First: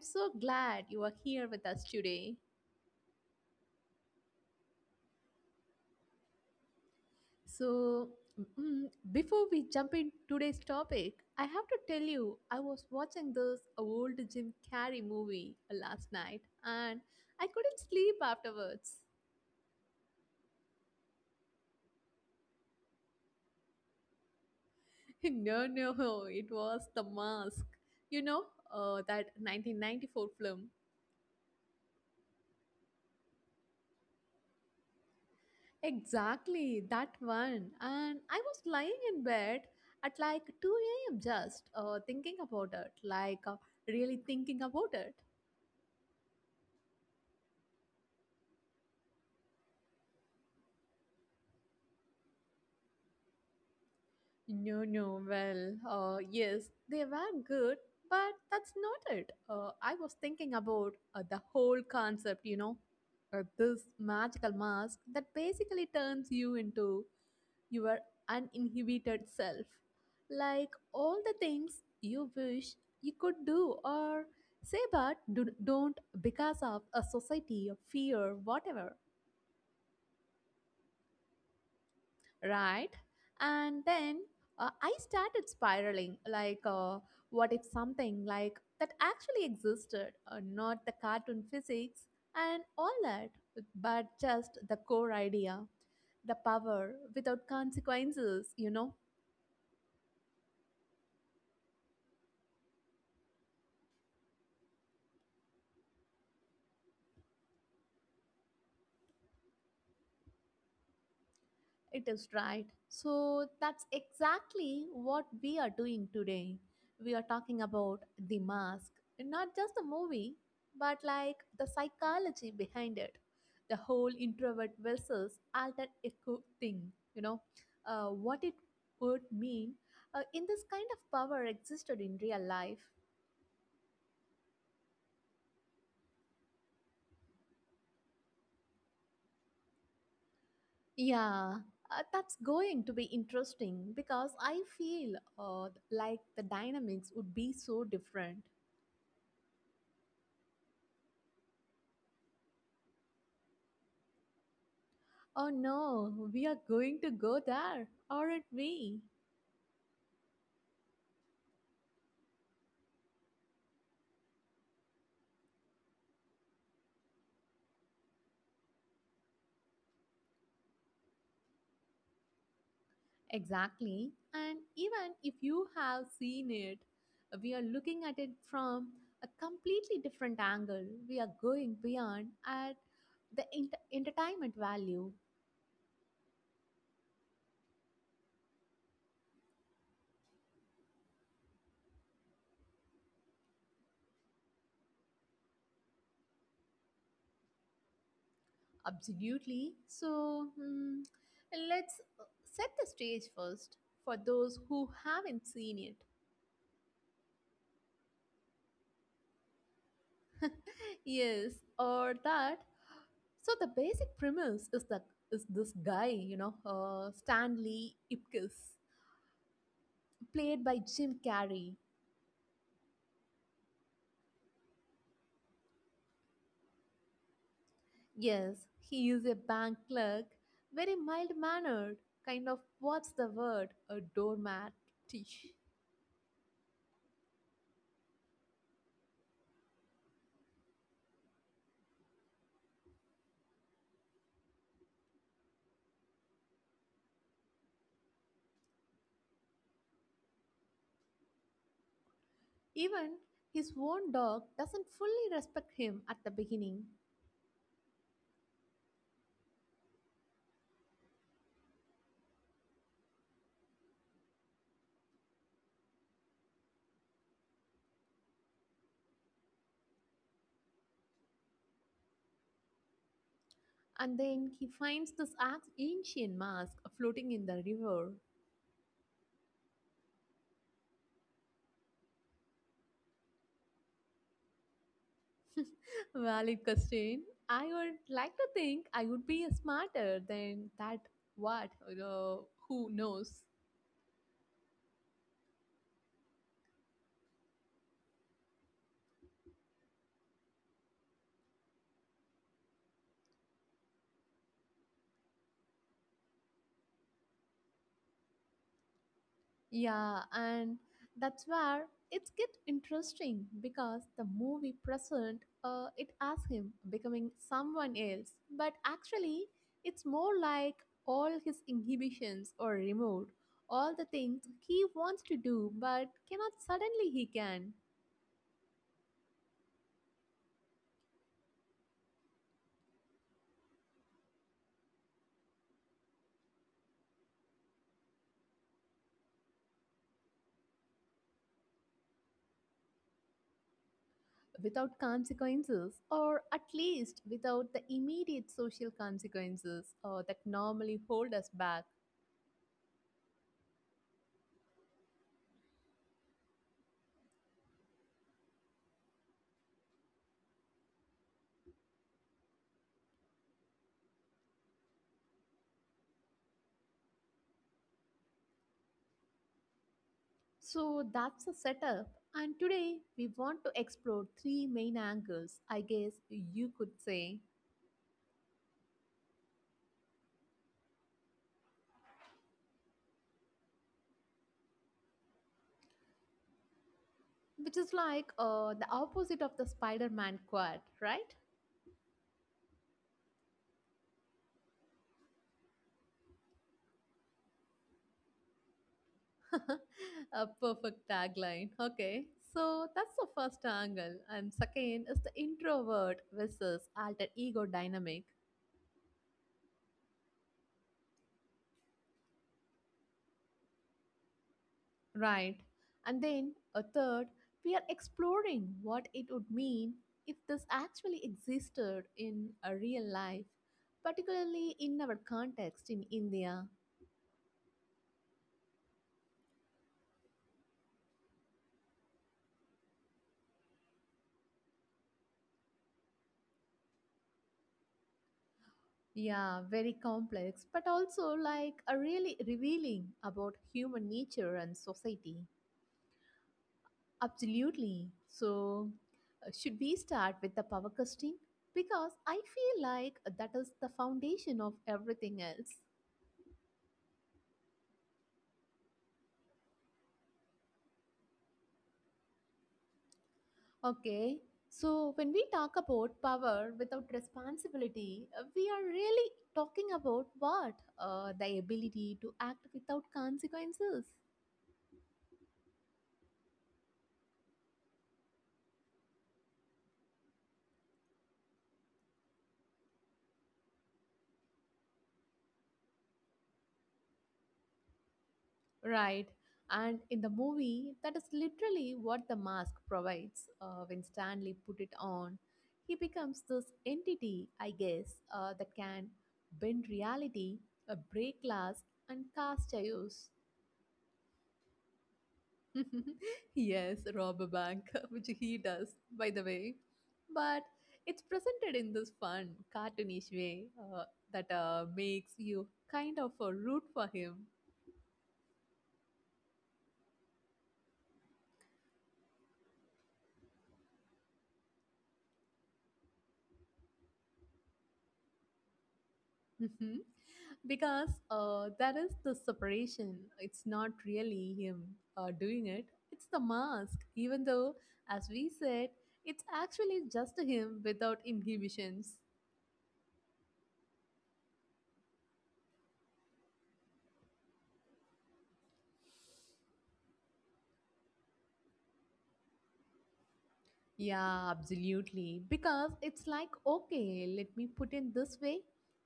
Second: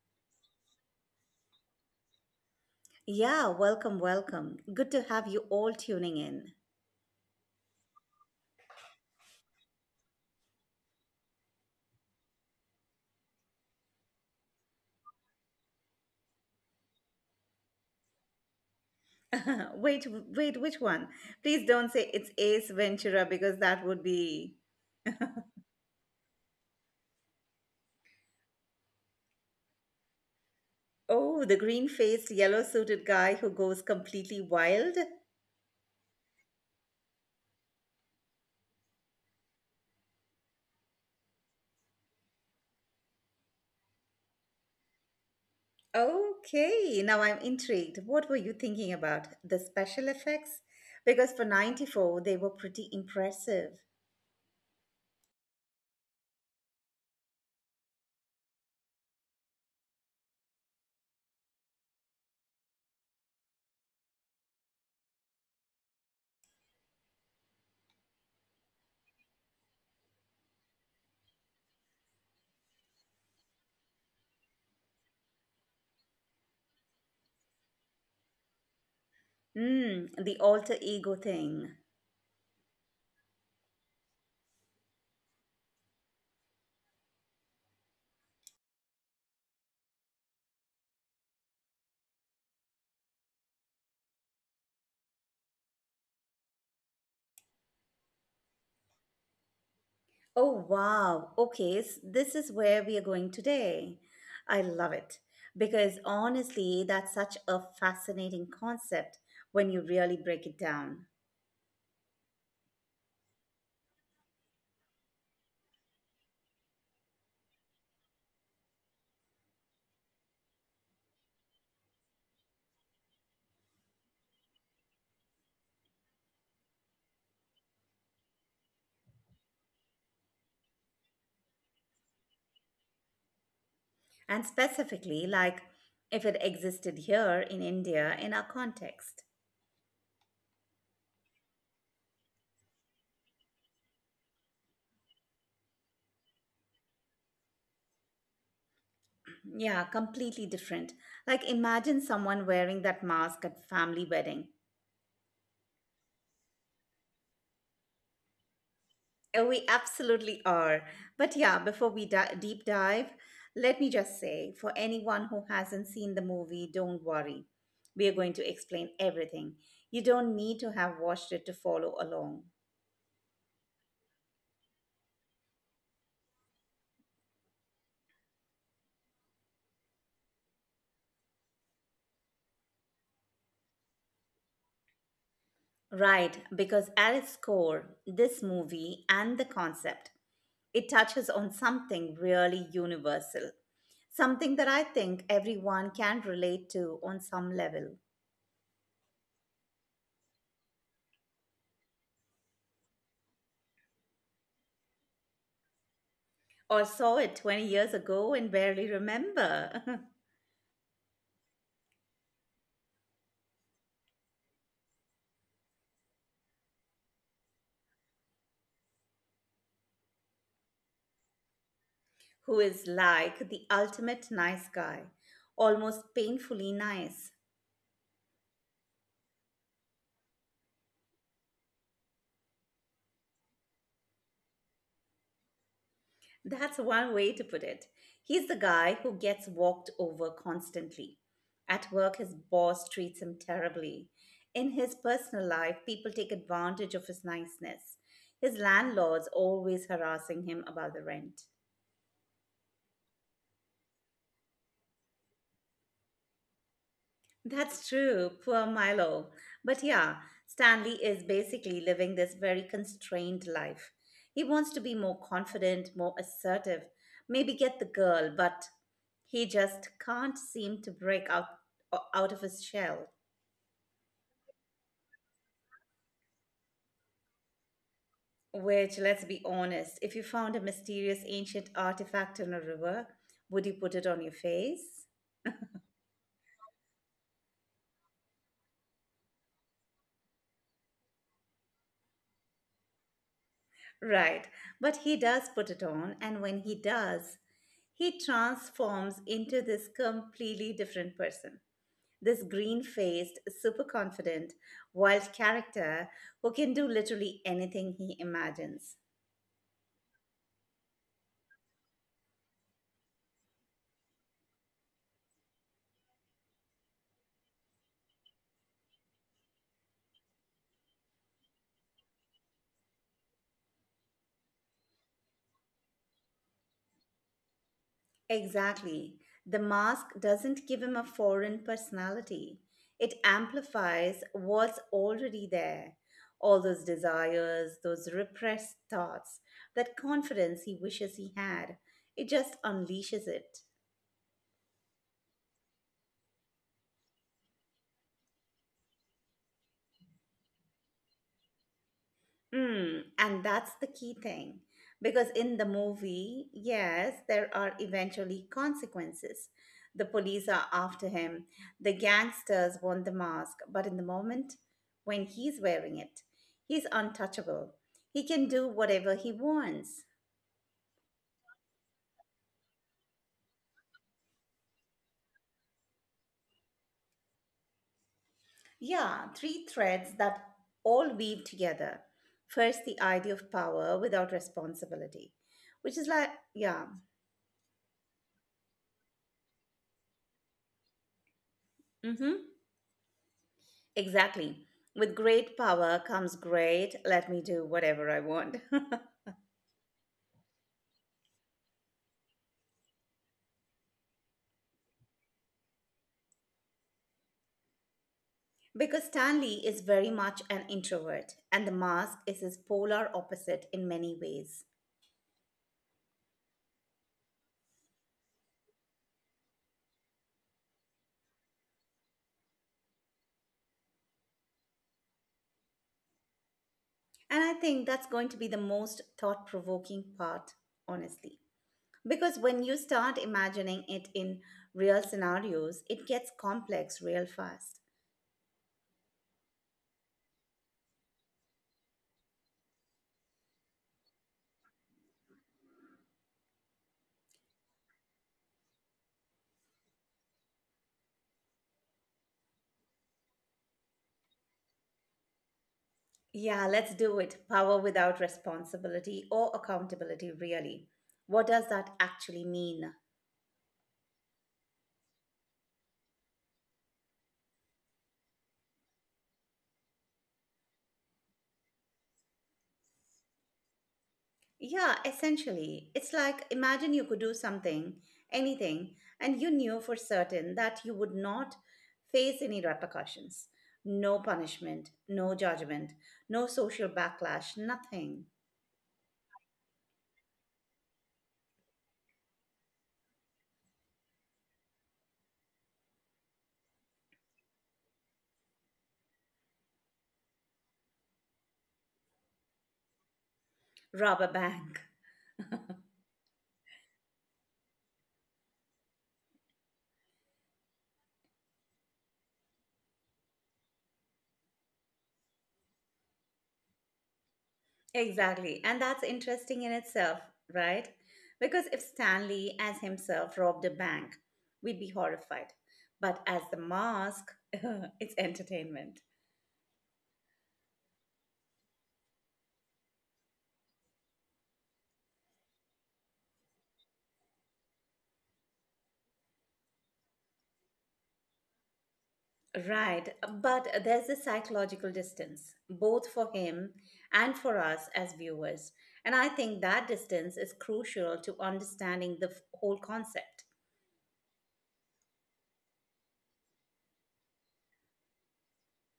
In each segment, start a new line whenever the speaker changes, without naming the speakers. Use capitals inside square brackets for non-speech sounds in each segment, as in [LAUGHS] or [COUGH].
so glad you are here with us today.
Yeah, welcome, welcome. Good to have you all tuning in.
So, mm, Before we jump in today's topic, I have to tell you I was watching this old Jim Carrey movie last night and I couldn't sleep afterwards.
[LAUGHS] Wait, wait, which one? Please don't say it's Ace Ventura because that would be.
[LAUGHS] No, no, it was The Mask. You know, that 1994 film.
Oh, the green faced, yellow suited guy who goes completely wild?
Exactly, that one. And I was lying in bed at like 2 a.m. just thinking about it, like really thinking about it.
Okay, now I'm intrigued. What were you thinking about? The special effects? Because for 94, they were pretty impressive.
No, no. Well, yes, they were good, but that's not it. I was thinking about the whole concept, this magical mask that basically turns you into your uninhibited self. Like all the things you wish you could do or say, but don't because of a society of fear, whatever.
Hmm, the alter ego thing.
Right? And then I started spiraling, like what if something like that actually existed? Not the cartoon physics and all that, but just the core idea, the power without consequences, you know?
Oh, wow. Okay, this is where we are going today. I love it because honestly, that's such a fascinating concept when you really break it down.
It is, right. So that's exactly what we are doing today. We are talking about the mask, not just the movie, but like the psychology behind it, the whole introvert versus alter ego thing, what it would mean in this kind of power existed in real life.
And specifically, like if it existed here in India in our context.
Yeah, that's going to be interesting because I feel like the dynamics would be so different.
Yeah, completely different. Like imagine someone wearing that mask at family wedding.
Oh no, we are going to go there, aren't we?
Oh, we absolutely are. But yeah, before we deep dive, let me just say for anyone who hasn't seen the movie, don't worry. We are going to explain everything. You don't need to have watched it to follow along.
Exactly. And even if you have seen it, we are looking at it from a completely different angle. We are going beyond at the entertainment value.
Right, because at its core, this movie and the concept, it touches on something really universal. Something that I think everyone can relate to on some level.
Absolutely. Let's set the stage first for those who haven't seen it.
Or saw it 20 years ago and barely remember. [LAUGHS]
[LAUGHS] Yes, or that. So the basic premise is that is this guy, Stanley Ipkiss, played by Jim Carrey.
Who is like the ultimate nice guy, almost painfully nice.
Yes, he is a bank clerk, very mild mannered, kind of, what's the word, a doormat.
That's one way to put it. He's the guy who gets walked over constantly. At work, his boss treats him terribly. In his personal life, people take advantage of his niceness. His landlord's always harassing him about the rent.
[LAUGHS] Even his own dog doesn't fully respect him at the beginning.
That's true, poor Milo. But yeah, Stanley is basically living this very constrained life. He wants to be more confident, more assertive, maybe get the girl, but he just can't seem to break out of his shell.
And then he finds this ancient mask floating in the river.
Which, let's be honest, if you found a mysterious ancient artifact in a river, would you put it on your face?
Valid question. I would like to think I would be smarter than that, what who knows.
Right. But he does put it on, and when he does, he transforms into this completely different person. This green faced, super confident, wild character who can do literally anything he imagines.
Yeah, and that's where it gets interesting because the movie present it as him becoming someone else, but actually it's more like all his inhibitions are removed, all the things he wants to do but cannot, suddenly he can.
Exactly. The mask doesn't give him a foreign personality, it amplifies what's already there. All those desires, those repressed thoughts, that confidence he wishes he had. It just unleashes it.
Without consequences, or at least without the immediate social consequences that normally hold us back.
Mm, and that's the key thing. Because in the movie, yes, there are eventually consequences. The police are after him, the gangsters want the mask, but in the moment when he's wearing it, he's untouchable. He can do whatever he wants.
So that's a setup. And today we want to explore three main angles, I guess you could say,
Yeah, three threads that all weave together. First, the idea of power without responsibility, which is like, yeah.
which is like the opposite of the Spider Man quad, right?
Mm-hmm. Exactly. With great power comes great, let me do whatever I want.
[LAUGHS] A perfect tagline. Okay. So that's the first angle. And second is the introvert versus alter ego dynamic.
[LAUGHS] Because Stanley is very much an introvert, and the mask is his polar opposite in many ways.
Right. And then a third, we are exploring what it would mean if this actually existed in a real life, particularly in our context in India.
And I think that's going to be the most thought provoking part, honestly. Because when you start imagining it in real scenarios, it gets complex real fast.
Yeah, very complex, but also like a really revealing about human nature and society. Absolutely. So, should we start with the power casting? Because I feel like that is the foundation of everything else.
Yeah, let's do it. Power without responsibility or accountability, really. What does that actually mean?
Okay, so when we talk about power without responsibility, we are really talking about what? The ability to act without consequences.
Yeah, essentially. It's like imagine you could do something, anything, and you knew for certain that you would not face any repercussions. No punishment, no judgment, no social backlash, nothing.
Right. And in the movie, that is literally what the mask provides. When Stanley put it on, he becomes this entity, I guess, that can bend reality, break glass, and cast chaos.
Rob a bank. [LAUGHS]
[LAUGHS] Yes, rob a bank, [LAUGHS] which he does, by the way. But it's presented in this fun, cartoonish way that makes you kind of root for him.
Exactly. And that's interesting in itself, right? Because if Stanley as himself robbed a bank, we'd be horrified. But as the mask, [LAUGHS] it's entertainment.
Mhm. Because that is the separation. It's not really him doing it, it's the mask, even though, as we said, it's actually just him without inhibitions.
Right, but there's a psychological distance, both for him and for us as viewers. And I think that distance is crucial to understanding the whole concept.
Yeah, absolutely. Because it's like, okay, let me put in this way.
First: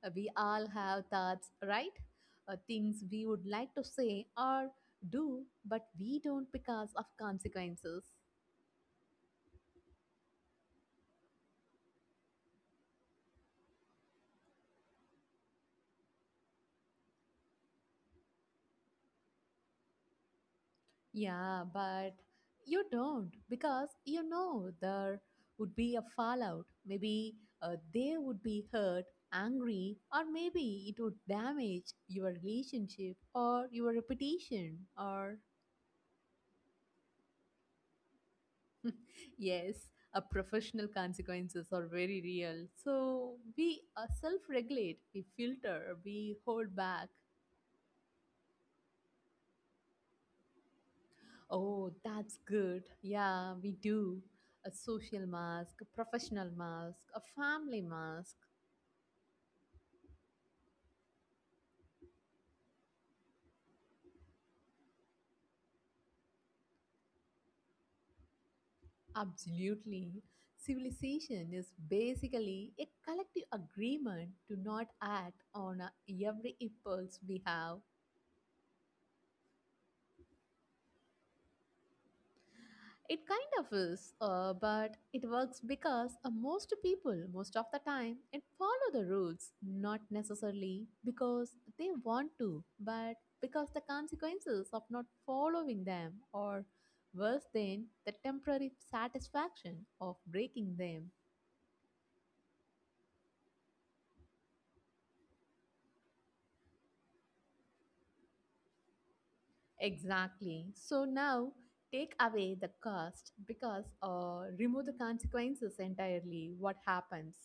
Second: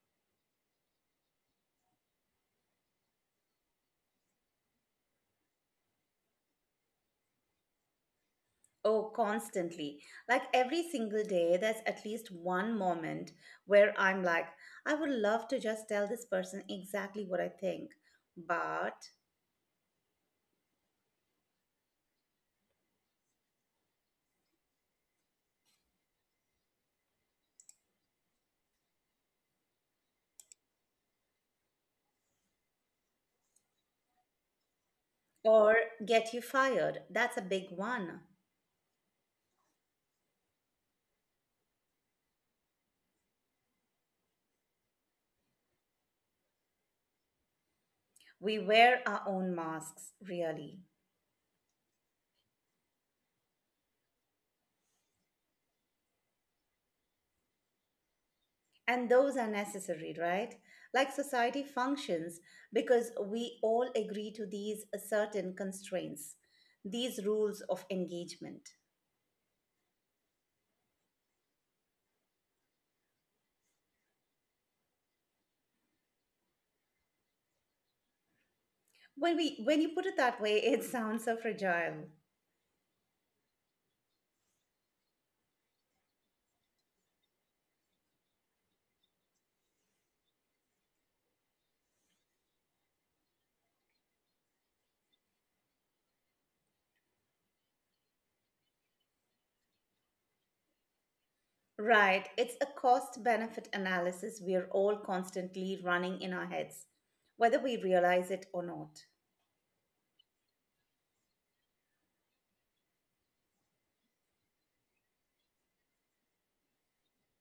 We all have thoughts, right? Things we would like to say or do, but we don't because of consequences.
Oh, constantly. Like every single day, there's at least one moment where I'm like, I would love to just tell this person exactly what I think, but,
Yeah, but you don't because you know there would be a fallout. Maybe they would be hurt, angry, or maybe it would damage your relationship or your reputation or—
or get you fired. That's a big one.
Yes, a professional consequences are very real. So we self-regulate, we filter, we hold back.
We wear our own masks, really.
Oh, that's good. Yeah, we do. A social mask, a professional mask, a family mask.
And those are necessary, right? Like society functions because we all agree to these certain constraints, these rules of engagement.
Absolutely. Civilization is basically a collective agreement to not act on every impulse we have.
When you put it that way, it [LAUGHS] sounds so fragile.
It kind of is, but it works because most people, most of the time, it follow the rules, not necessarily because they want to, but because the consequences of not following them, or worse than the temporary satisfaction of breaking them.
Right, it's a cost benefit analysis we're all constantly running in our heads, whether we realize it or not.
Exactly. So now take away the cost, because remove the consequences entirely. What happens?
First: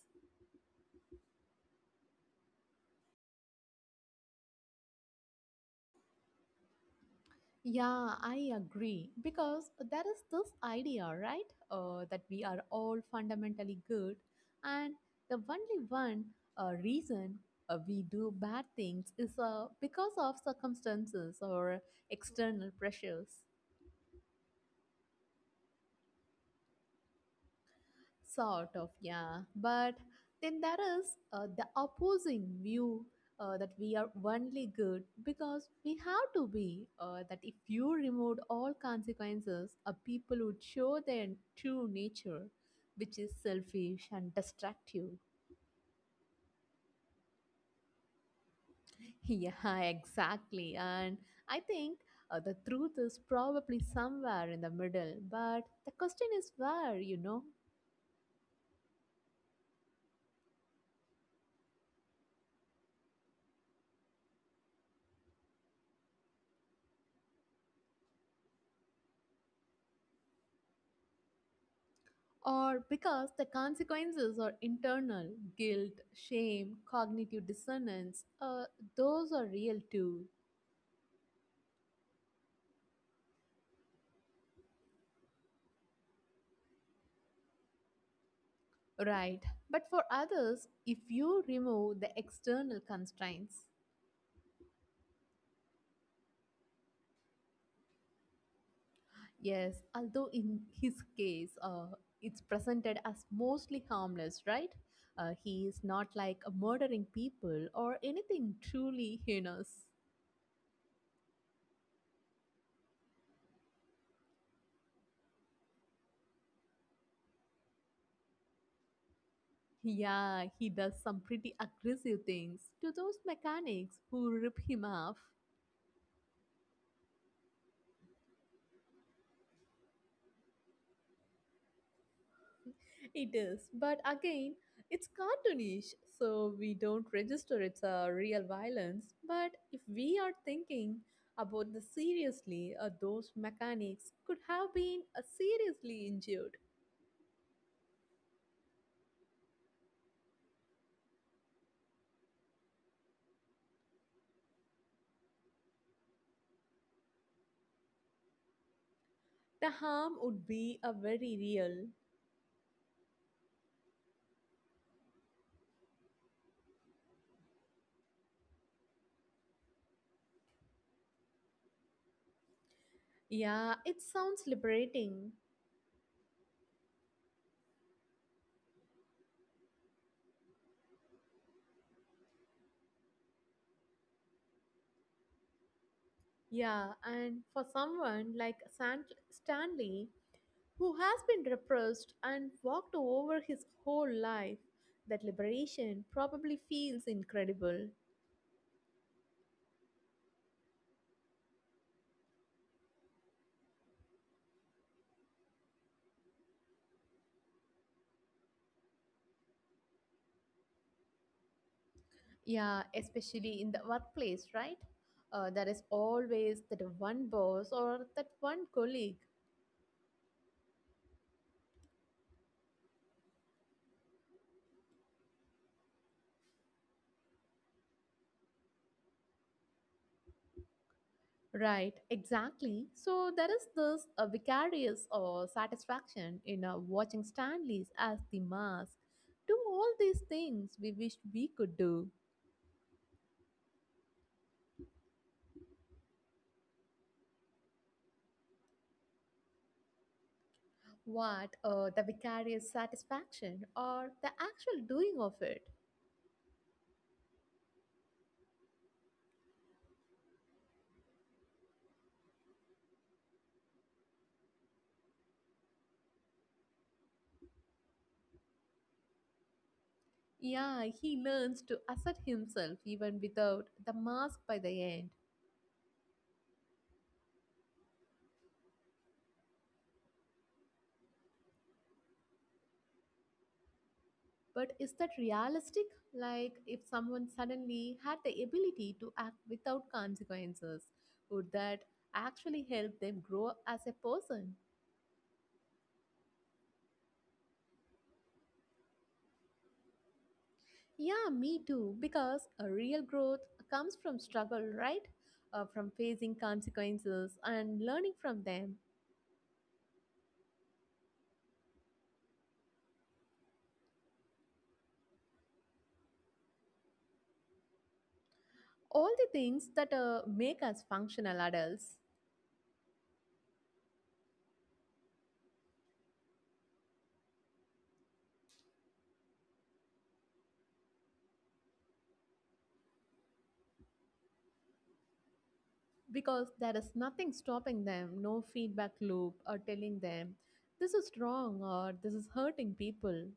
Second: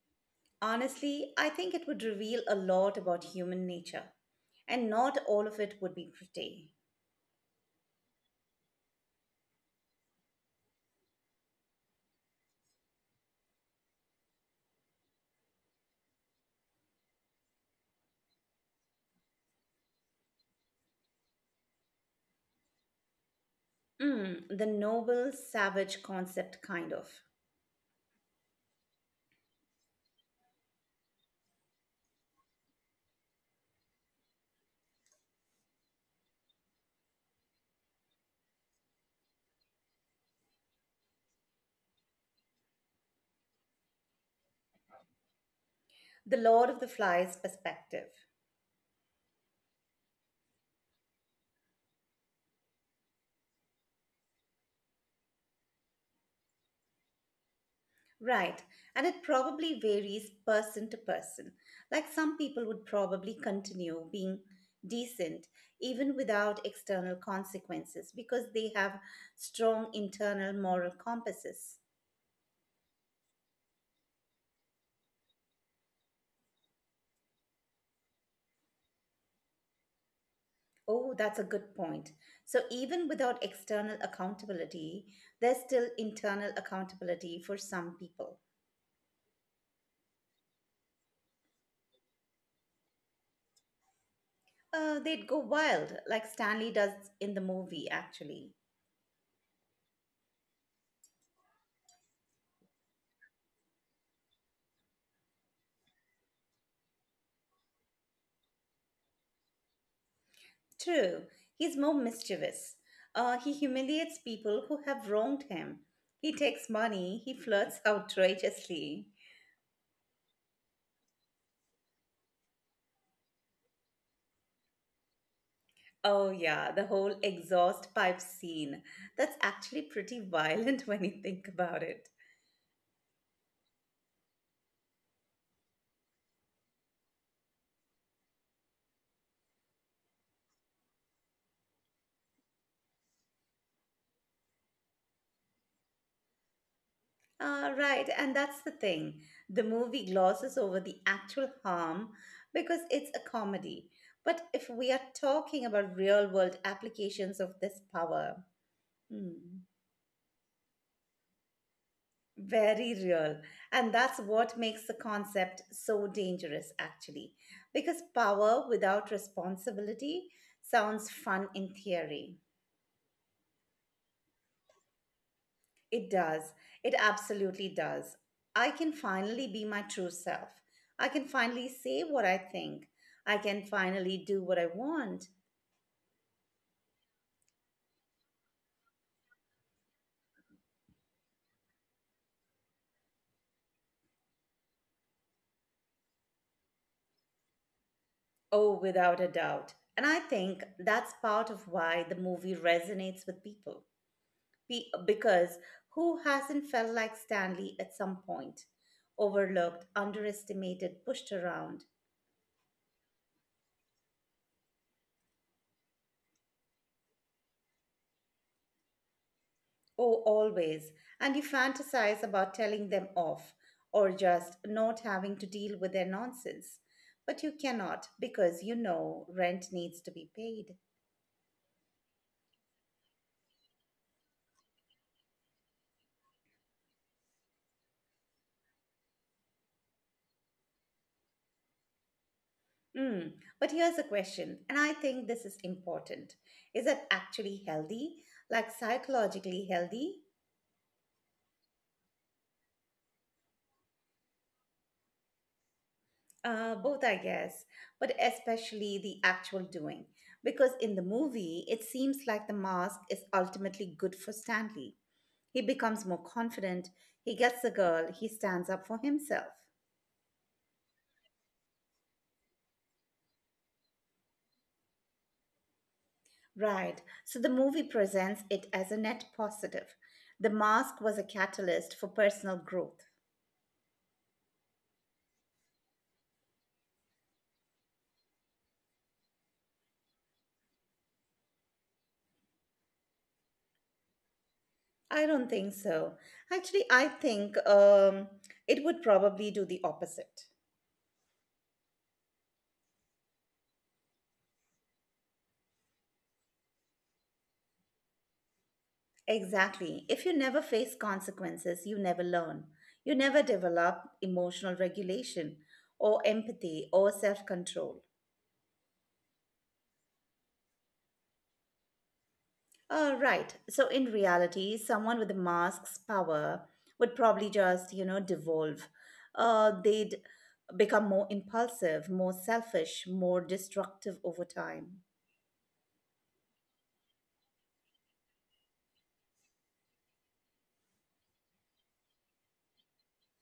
Honestly, I think it would reveal a lot about human nature, and not all of it would be pretty.
Yeah, I agree. Because there is this idea, right? That we are all fundamentally good, and the only one reason we do bad things is because of circumstances or external pressures.
Mm, the noble savage concept, kind of.
Sort of, yeah. But then there is the opposing view that we are only good because we have to be. That if you removed all consequences, people would show their true nature, which is selfish and destructive.
The Lord of the Flies perspective.
[LAUGHS] Yeah, exactly. And I think the truth is probably somewhere in the middle, but the question is where, you know?
Right, and it probably varies person to person. Like some people would probably continue being decent even without external consequences because they have strong internal moral compasses.
Or because the consequences are internal: guilt, shame, cognitive dissonance, those are real too,
Oh, that's a good point. So, even without external accountability, there's still internal accountability for some people.
right? But for others, if you remove the external constraints—
They'd go wild, like Stanley does in the movie, actually.
yes, although in his case, it's presented as mostly harmless, right? He is not like murdering people or anything truly heinous.
True, he's more mischievous. He humiliates people who have wronged him. He takes money, he flirts [LAUGHS] outrageously.
Yeah, he does some pretty aggressive things to those mechanics who rip him off.
Oh, yeah, the whole exhaust pipe scene. That's actually pretty violent [LAUGHS] when you think about it.
It is, but again, it's cartoonish, so we don't register it's a real violence. But if we are thinking about this seriously, those mechanics could have been seriously injured.
Right, and that's the thing. The movie glosses over the actual harm because it's a comedy. But if we are talking about real world applications of this power, hmm,
The harm would be a very real.
very real. And that's what makes the concept so dangerous, actually. Because power without responsibility sounds fun in theory.
Yeah, it sounds liberating.
It does. It absolutely does. I can finally be my true self. I can finally say what I think. I can finally do what I want.
Yeah, and for someone like Stanley, who has been repressed and walked over his whole life, that liberation probably feels incredible.
Oh, without a doubt. And I think that's part of why the movie resonates with people. Because who hasn't felt like Stanley at some point? Overlooked, underestimated, pushed around.
Yeah, especially in the workplace, right? There is always that one boss or that one colleague.
Oh, always. And you fantasize about telling them off or just not having to deal with their nonsense. But you cannot because you know rent needs to be paid.
Right, exactly. So there is this vicarious or satisfaction in watching Stanley's as the mask do all these things we wished we could do.
Mm. But here's a question, and I think this is important. Is that actually healthy? Like psychologically healthy?
What the vicarious satisfaction or the actual doing of it?
Both, I guess, but especially the actual doing. Because in the movie, it seems like the mask is ultimately good for Stanley. He becomes more confident, he gets the girl, he stands up for himself.
Yeah, he learns to assert himself even without the mask by the end.
Right, so the movie presents it as a net positive. The mask was a catalyst for personal growth.
But is that realistic? Like, if someone suddenly had the ability to act without consequences, would that actually help them grow as a person?
I don't think so. Actually, I think it would probably do the opposite.
Yeah, me too, because a real growth comes from struggle, right? From facing consequences and learning from them.
Exactly. If you never face consequences, you never learn. You never develop emotional regulation or empathy or self control.
All the things that make us functional adults,
Right. So, in reality, someone with a mask's power would probably just, you know, devolve. They'd become more impulsive, more selfish, more destructive over time.
because there is nothing stopping them, no feedback loop or telling them this is wrong or this is hurting people.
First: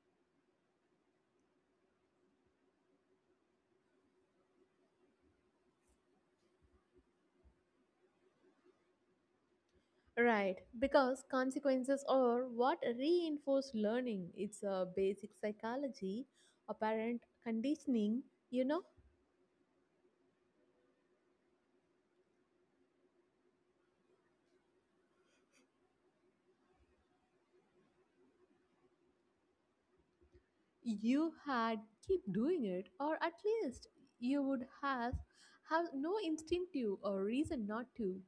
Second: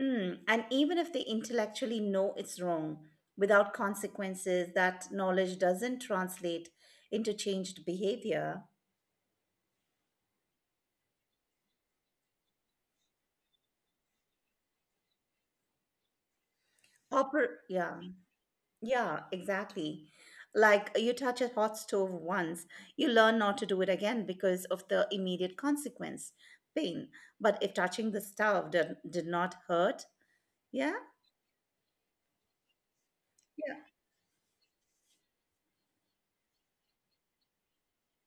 Mm, and even if they intellectually know it's wrong, without consequences, that knowledge doesn't translate into changed behavior.
Right, because consequences are what reinforce learning. It's a basic psychology, apparent
Popper, yeah,
conditioning. You know,
yeah, exactly. Like you touch a hot stove once, you learn not to do it again because of the immediate consequence, pain. But if touching the stove did not hurt, yeah,
you had keep doing it, or at
yeah.
least you would have no instinctive or reason not to.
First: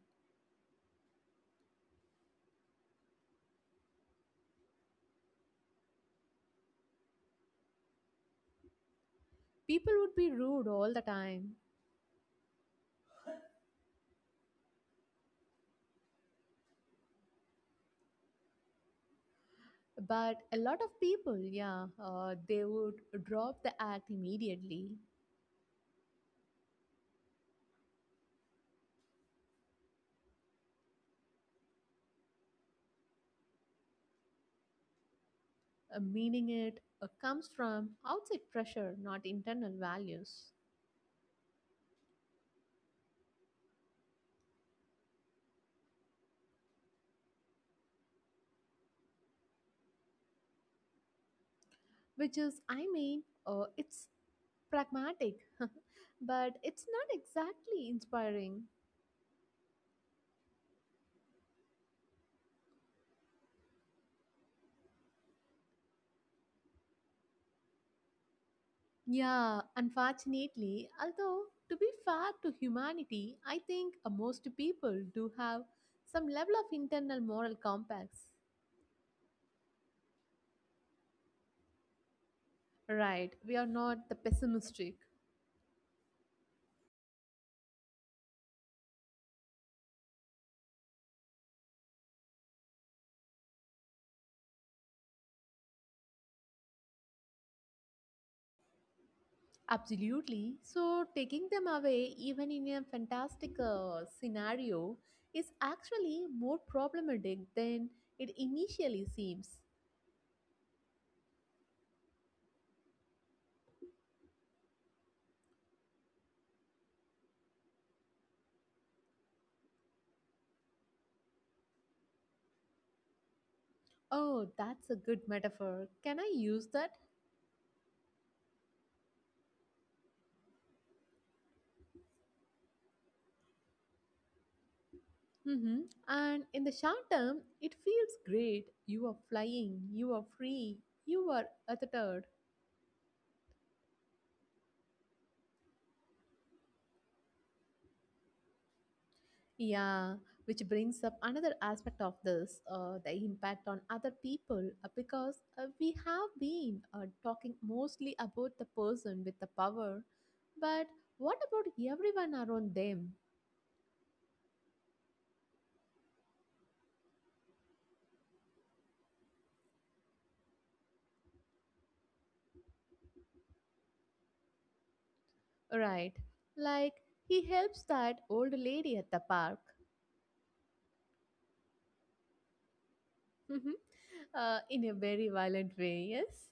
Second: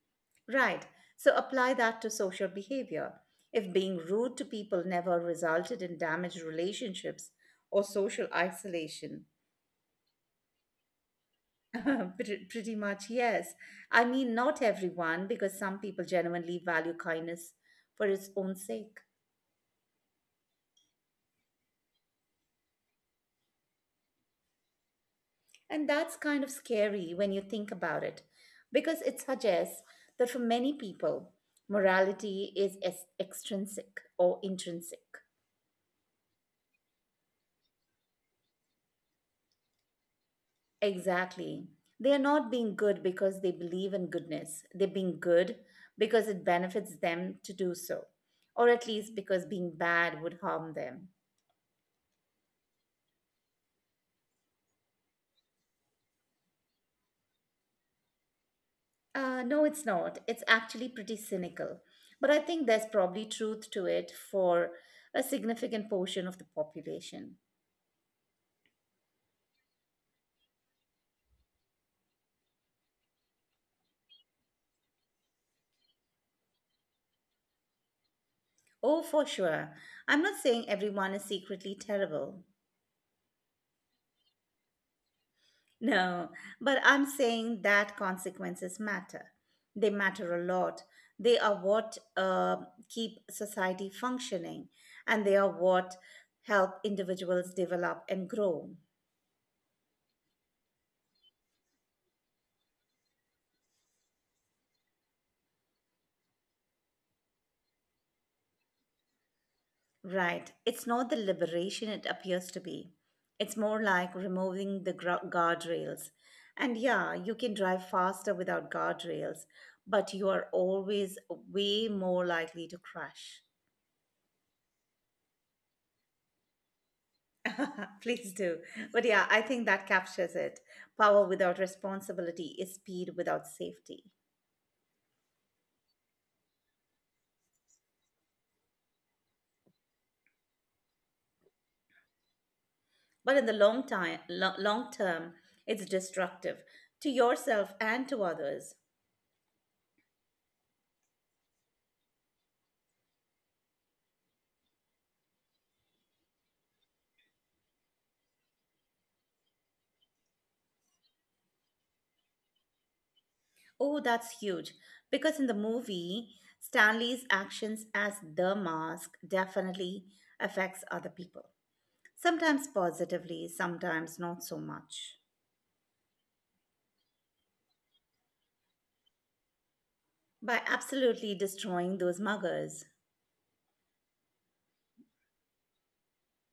Right. So apply that to social behavior. If being rude to people never resulted in damaged relationships or social isolation,
People would be rude all the time,
[LAUGHS] pretty much yes. I mean, not everyone, because some people genuinely value kindness for its own sake.
but a lot of people, yeah, they would drop the act immediately.
And that's kind of scary when you think about it, because it suggests that for many people, morality is extrinsic or intrinsic.
Meaning it comes from outside pressure, not internal values.
Exactly. They are not being good because they believe in goodness. They're being good because it benefits them to do so, or at least because being bad would harm them.
Which is, I mean, it's pragmatic [LAUGHS] but it's not exactly inspiring.
No, it's not. It's actually pretty cynical. But I think there's probably truth to it for a significant portion of the population.
Yeah, unfortunately, although to be fair to humanity, I think most people do have some level of internal moral compass.
Oh, for sure. I'm not saying everyone is secretly terrible.
Right, we are not the pessimistic.
No, but I'm saying that consequences matter. They matter a lot. They are what keep society functioning, and they are what help individuals develop and grow.
Absolutely. So taking them away, even in a fantastic scenario, is actually more problematic than it initially seems.
Right. It's not the liberation it appears to be. It's more like removing the guardrails. And yeah, you can drive faster without guardrails, but you are always way more likely to crash.
Oh, that's a good metaphor. Can I use that?
[LAUGHS] Please do. But yeah, I think that captures it. Power without responsibility is speed without safety.
Hmm. And in the short term, it feels great. You are flying, you are free, you are untethered.
But in the long time, long term, it's destructive to yourself and to others.
Yeah, which brings up another aspect of this, the impact on other people, because we have been talking mostly about the person with the power, but what about everyone around them,
Oh, that's huge. Because in the movie, Stanley's actions as the mask definitely affects other people. Sometimes positively, sometimes not so much.
right? Like, he helps that old lady at the park.
By absolutely destroying those muggers.
[LAUGHS] Mhm. In a very violent way, yes.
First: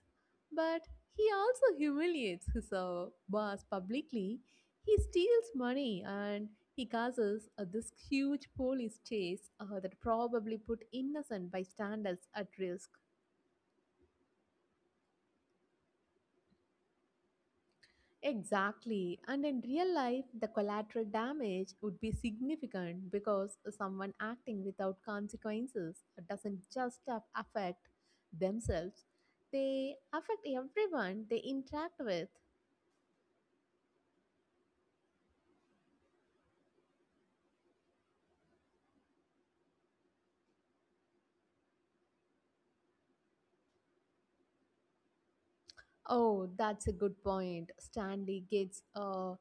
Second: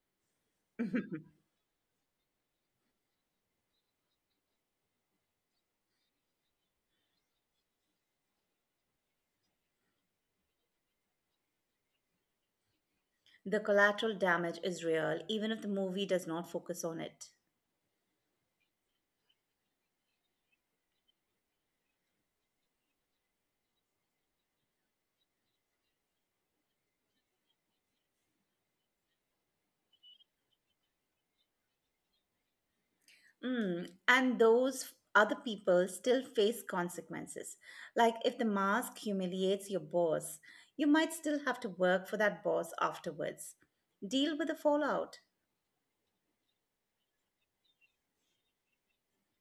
But he
[LAUGHS]
also humiliates his boss publicly. He steals money and he causes this huge police chase that probably put innocent bystanders at risk.
The collateral damage is real, even if the movie does not focus on it.
Exactly. And in real life, the collateral damage would be significant because someone acting without consequences doesn't just affect themselves, they affect everyone they interact with.
Mm, and those other people still face consequences. Like if the mask humiliates your boss, you might still have to work for that boss afterwards. Deal with the fallout.
Oh, that's a good point. Stanley gets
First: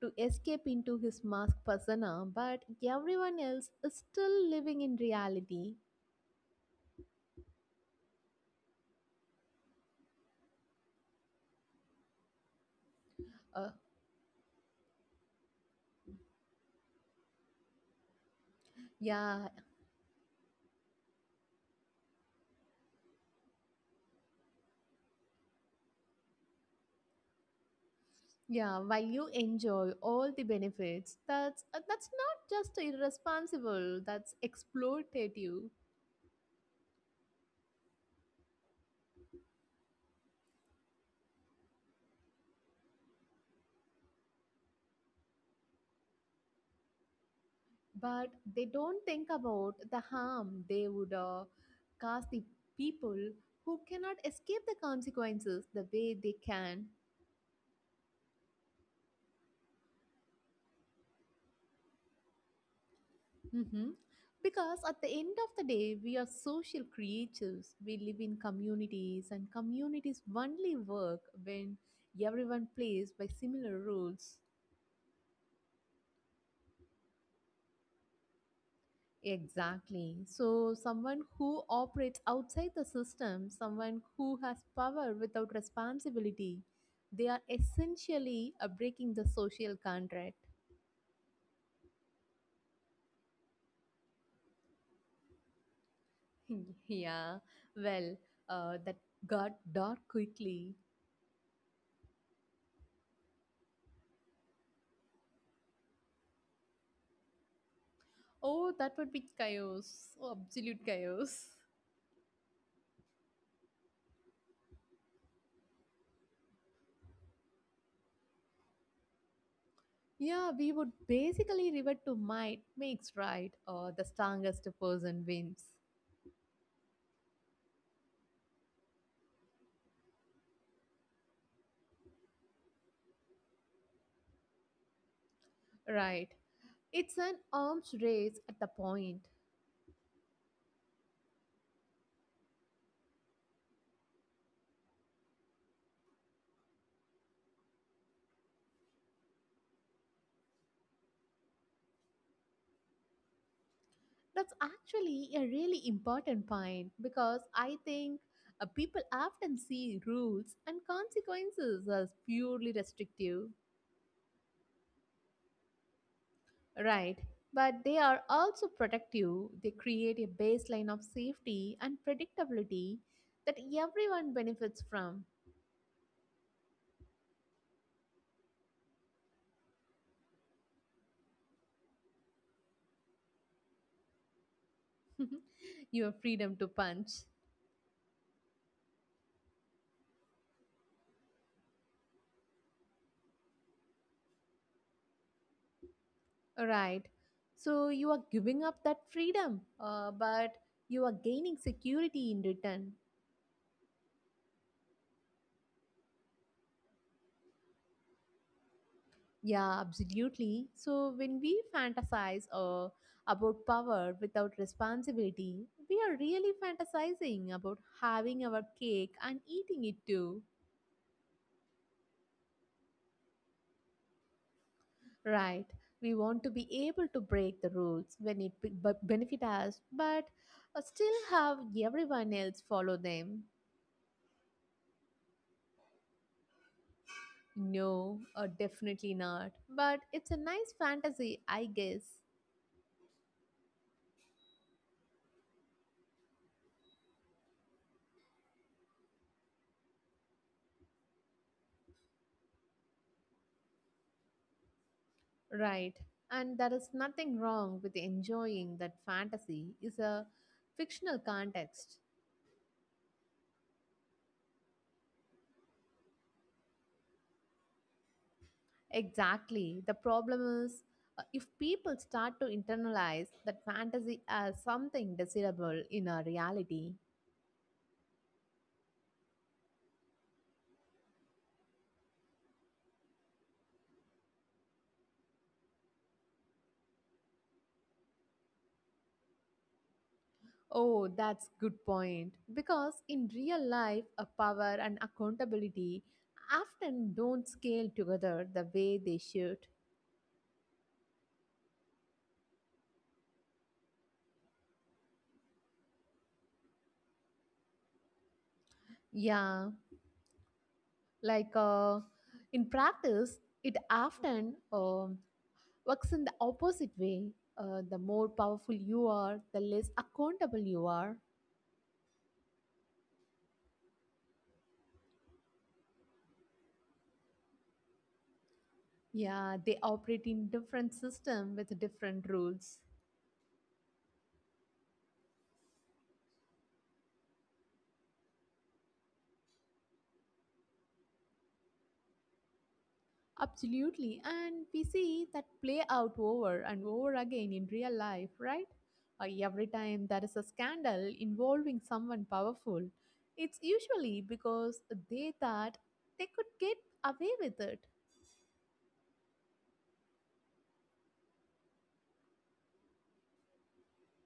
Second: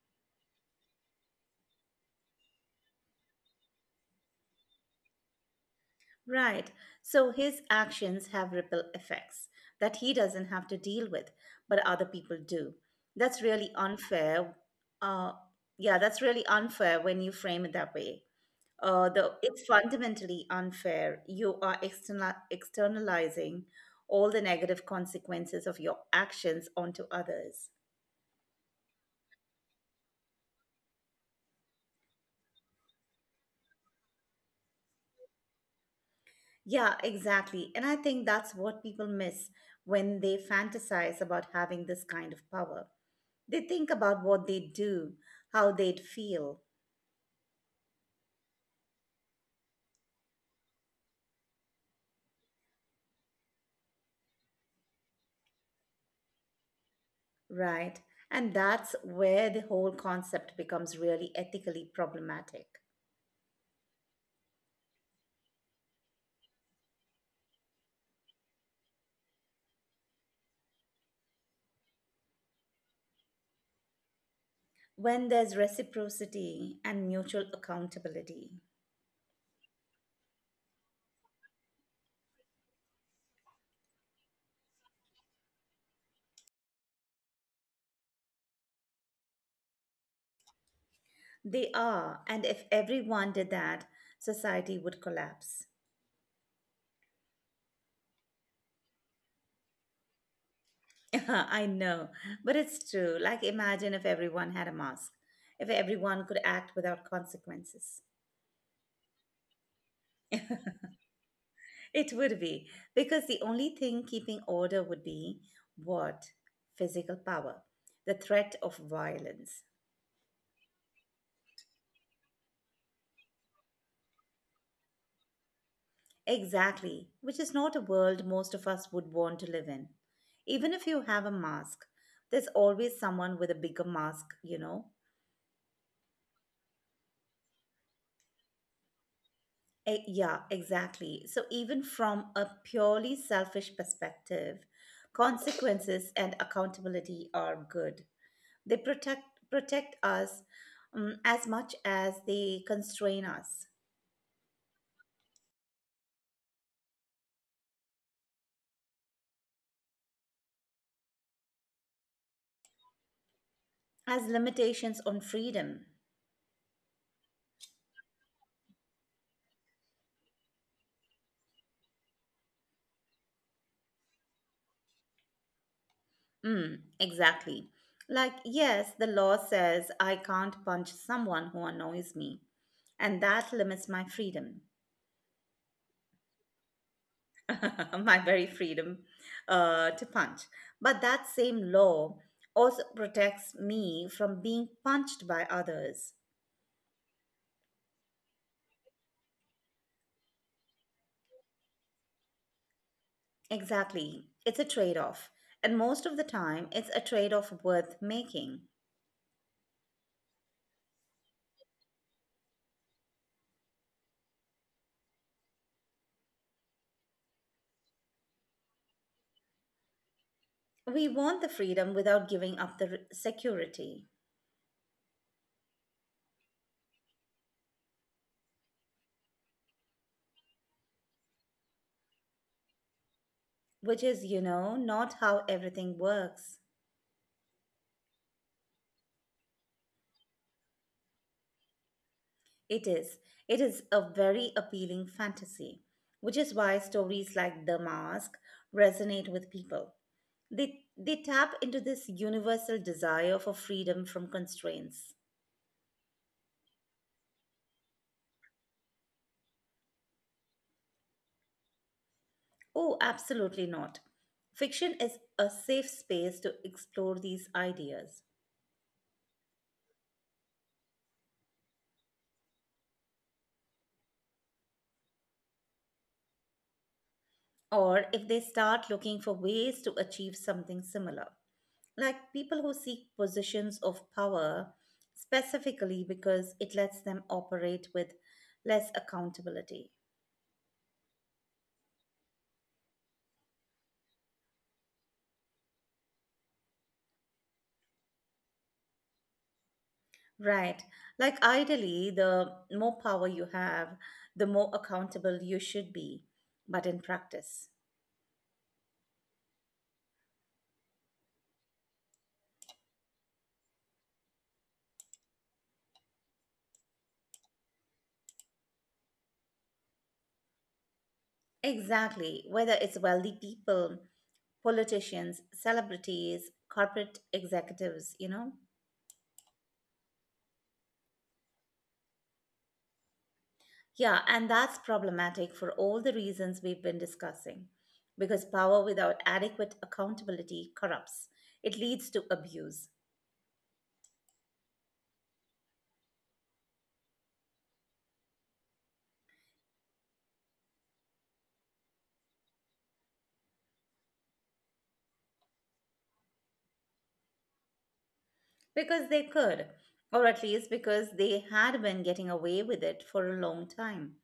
to escape into his mask persona, but everyone else is still living in reality.
Right. So his actions have ripple effects that he doesn't have to deal with, but other people do. That's really
Uh,
unfair. Uh, yeah, that's really unfair when you frame it that way.
yeah,
It's fundamentally unfair. You are externalizing all the negative consequences of your actions onto others.
yeah, while you enjoy all the benefits, that's not just irresponsible, that's exploitative.
Yeah, exactly. And I think that's what people miss when they fantasize about having this kind of power. They think about what they do, how they'd feel,
But they don't think about the harm they would cause the people who cannot escape the consequences the way they can.
right? And that's where the whole concept becomes really ethically problematic.
hmm Because at the end of the day, we are social creatures. We live in communities, and communities only work when everyone plays by similar rules.
When there's reciprocity and mutual accountability,
Exactly. So, someone who operates outside the system, someone who has power without responsibility, they are essentially breaking the social contract.
they are, and if everyone did that, society would collapse.
[LAUGHS] Yeah, well, that got dark quickly.
[LAUGHS] I know, but it's true. Like, imagine if everyone had a mask, if everyone could act without consequences.
Oh, that would be chaos. Oh, absolute chaos.
It would be, because the only thing keeping order would be what? Physical power, the threat of violence.
Yeah, we would basically revert to might makes right, or the strongest person wins.
Exactly, which is not a world most of us would want to live in. Even if you have a mask, there's always someone with a bigger mask, you know?
Right. It's an arms race at the point.
Yeah, exactly. So, even from a purely selfish perspective, consequences and accountability are good. They protect us, as much as they constrain us,
That's actually a really important point because I think people often see rules and consequences as purely restrictive,
as limitations on freedom.
right? But they are also protective. They create a baseline of safety and predictability that everyone benefits from.
Mm, exactly. Like, yes, the law says I can't punch someone who annoys me, and that limits my freedom,
[LAUGHS] Your freedom to punch,
[LAUGHS] my very freedom to punch. But that same law also protects me from being punched by others.
right? So you are giving up that freedom, but you are gaining security in return.
Exactly. It's a trade off. And most of the time, it's a trade off worth making.
Yeah, absolutely. So when we fantasize about power without responsibility, we are really fantasizing about having our cake and eating it too.
We want the freedom without giving up the security,
Right. We want to be able to break the rules when it benefit us, but still have everyone else follow them.
which is, you know, not how everything works.
No, definitely not. But it's a nice fantasy, I guess.
It is. It is a very appealing fantasy, which is why stories like The Mask resonate with people. They tap into this universal desire for freedom from constraints.
Right. And there is nothing wrong with enjoying that fantasy is a fictional context.
Oh, absolutely not. Fiction is a safe space to explore these ideas,
Exactly. The problem is if people start to internalize that fantasy as something desirable in our reality.
or if they start looking for ways to achieve something similar, like people who seek positions of power specifically because it lets them operate with less accountability.
Oh, that's good point. Because in real life, a power and accountability often don't scale together the way they should.
Right. Like ideally, the more power you have, the more accountable you should be, but in practice.
Yeah, like in practice, it often works in the opposite way. The more powerful you are, the less accountable you are.
Exactly, whether it's wealthy people, politicians, celebrities, corporate executives, you know?
Yeah, they operate in different system with different rules.
Yeah, and that's problematic for all the reasons we've been discussing. Because power without adequate accountability corrupts, it leads to abuse.
Absolutely, and we see that play out over and over again in real life, right? Every time there is a scandal involving someone powerful, it's usually because they thought they could get away with it.
Because they could, or at least because they had been getting away with it for a long time.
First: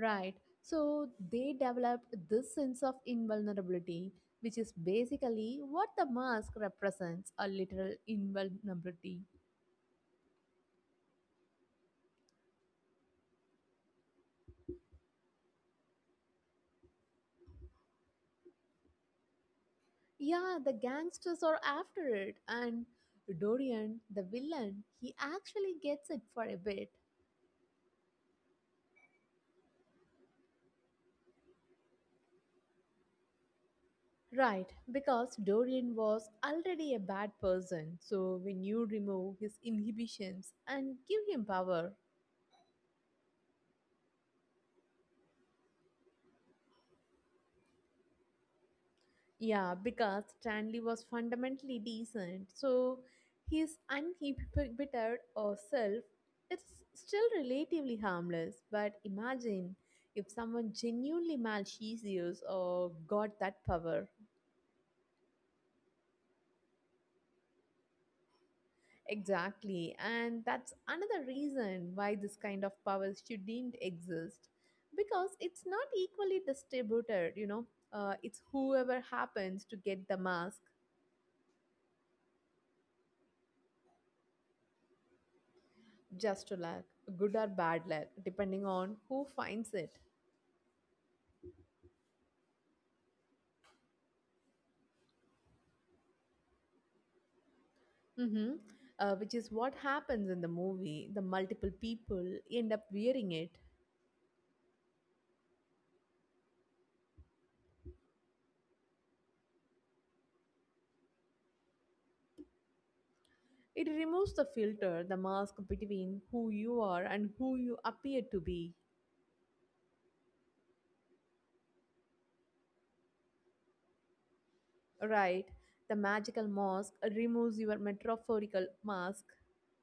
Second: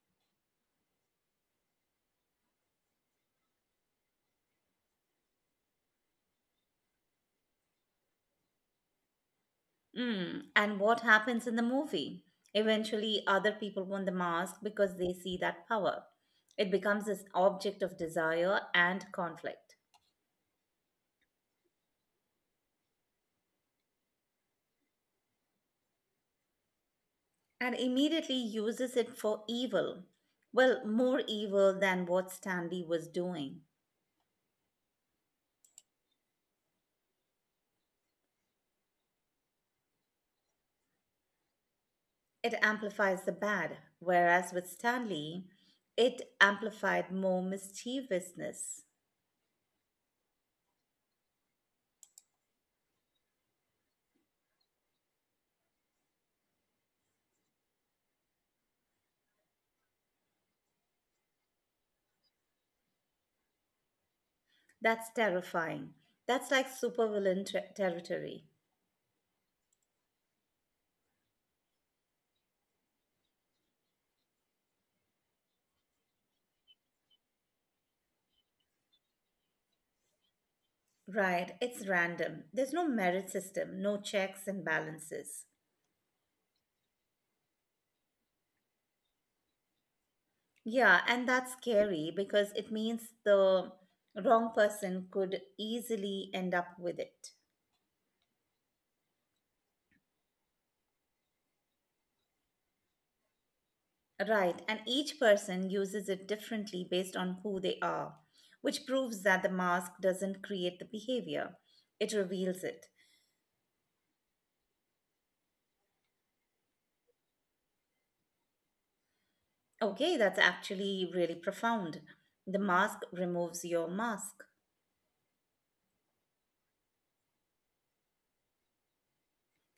Right. So they developed this sense of invulnerability, which is basically what the mask represents a literal invulnerability.
Mm. And what happens in the movie? Eventually, other people want the mask because they see that power. It becomes this object of desire and conflict,
Yeah, the gangsters are after it, and Dorian, the villain, he actually gets it for a bit.
and immediately uses it for evil. Well, more evil than what Stanley was doing.
Right, because Dorian was already a bad person, so when you remove his inhibitions and give him power,
It amplifies the bad, whereas with Stanley, it amplified more mischievousness.
yeah, because Stanley was fundamentally decent. So his uninhibited or self is still relatively harmless. But imagine if someone genuinely malicious or got that power.
That's terrifying. That's like supervillain territory.
Exactly. And that's another reason why this kind of power shouldn't exist. Because it's not equally distributed, you know. It's whoever happens to get the mask.
Right, it's random. There's no merit system, no checks and balances.
Just luck, good or bad luck, depending on who finds it.
Yeah, and that's scary because it means the wrong person could easily end up with it.
hmm which is what happens in the movie. The multiple people end up wearing it.
Right, and each person uses it differently based on who they are, which proves that the mask doesn't create the behavior, it reveals it.
It removes the filter, the mask between who you are and who you appear to be.
Okay, that's actually really profound. The mask removes your mask.
Right? The magical mask removes your metaphorical mask. [LAUGHS]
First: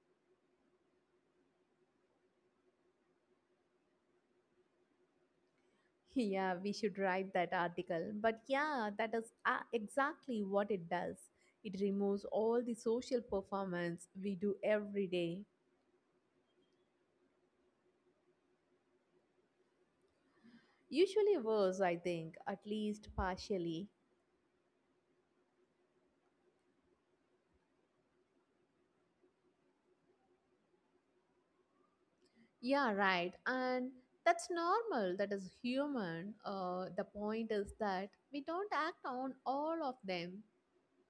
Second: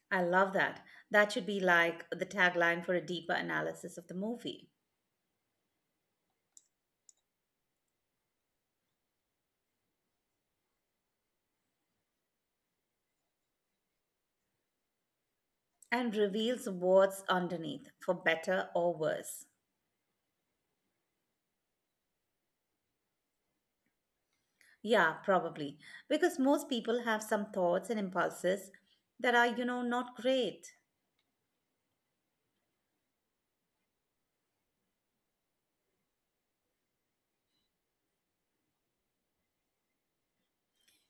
I love that. That should be like the tagline for a deeper analysis of the movie
Yeah, we should write that article. But yeah, that is exactly what it does. It removes all the social performance we do every day.
and reveals what's underneath, for better or worse.
Usually worse, I think, at least partially.
Yeah, probably. Because most people have some thoughts and impulses that are, you know, not great.
Yeah, right. And that's normal. That is human. The point is that we don't act on all of them.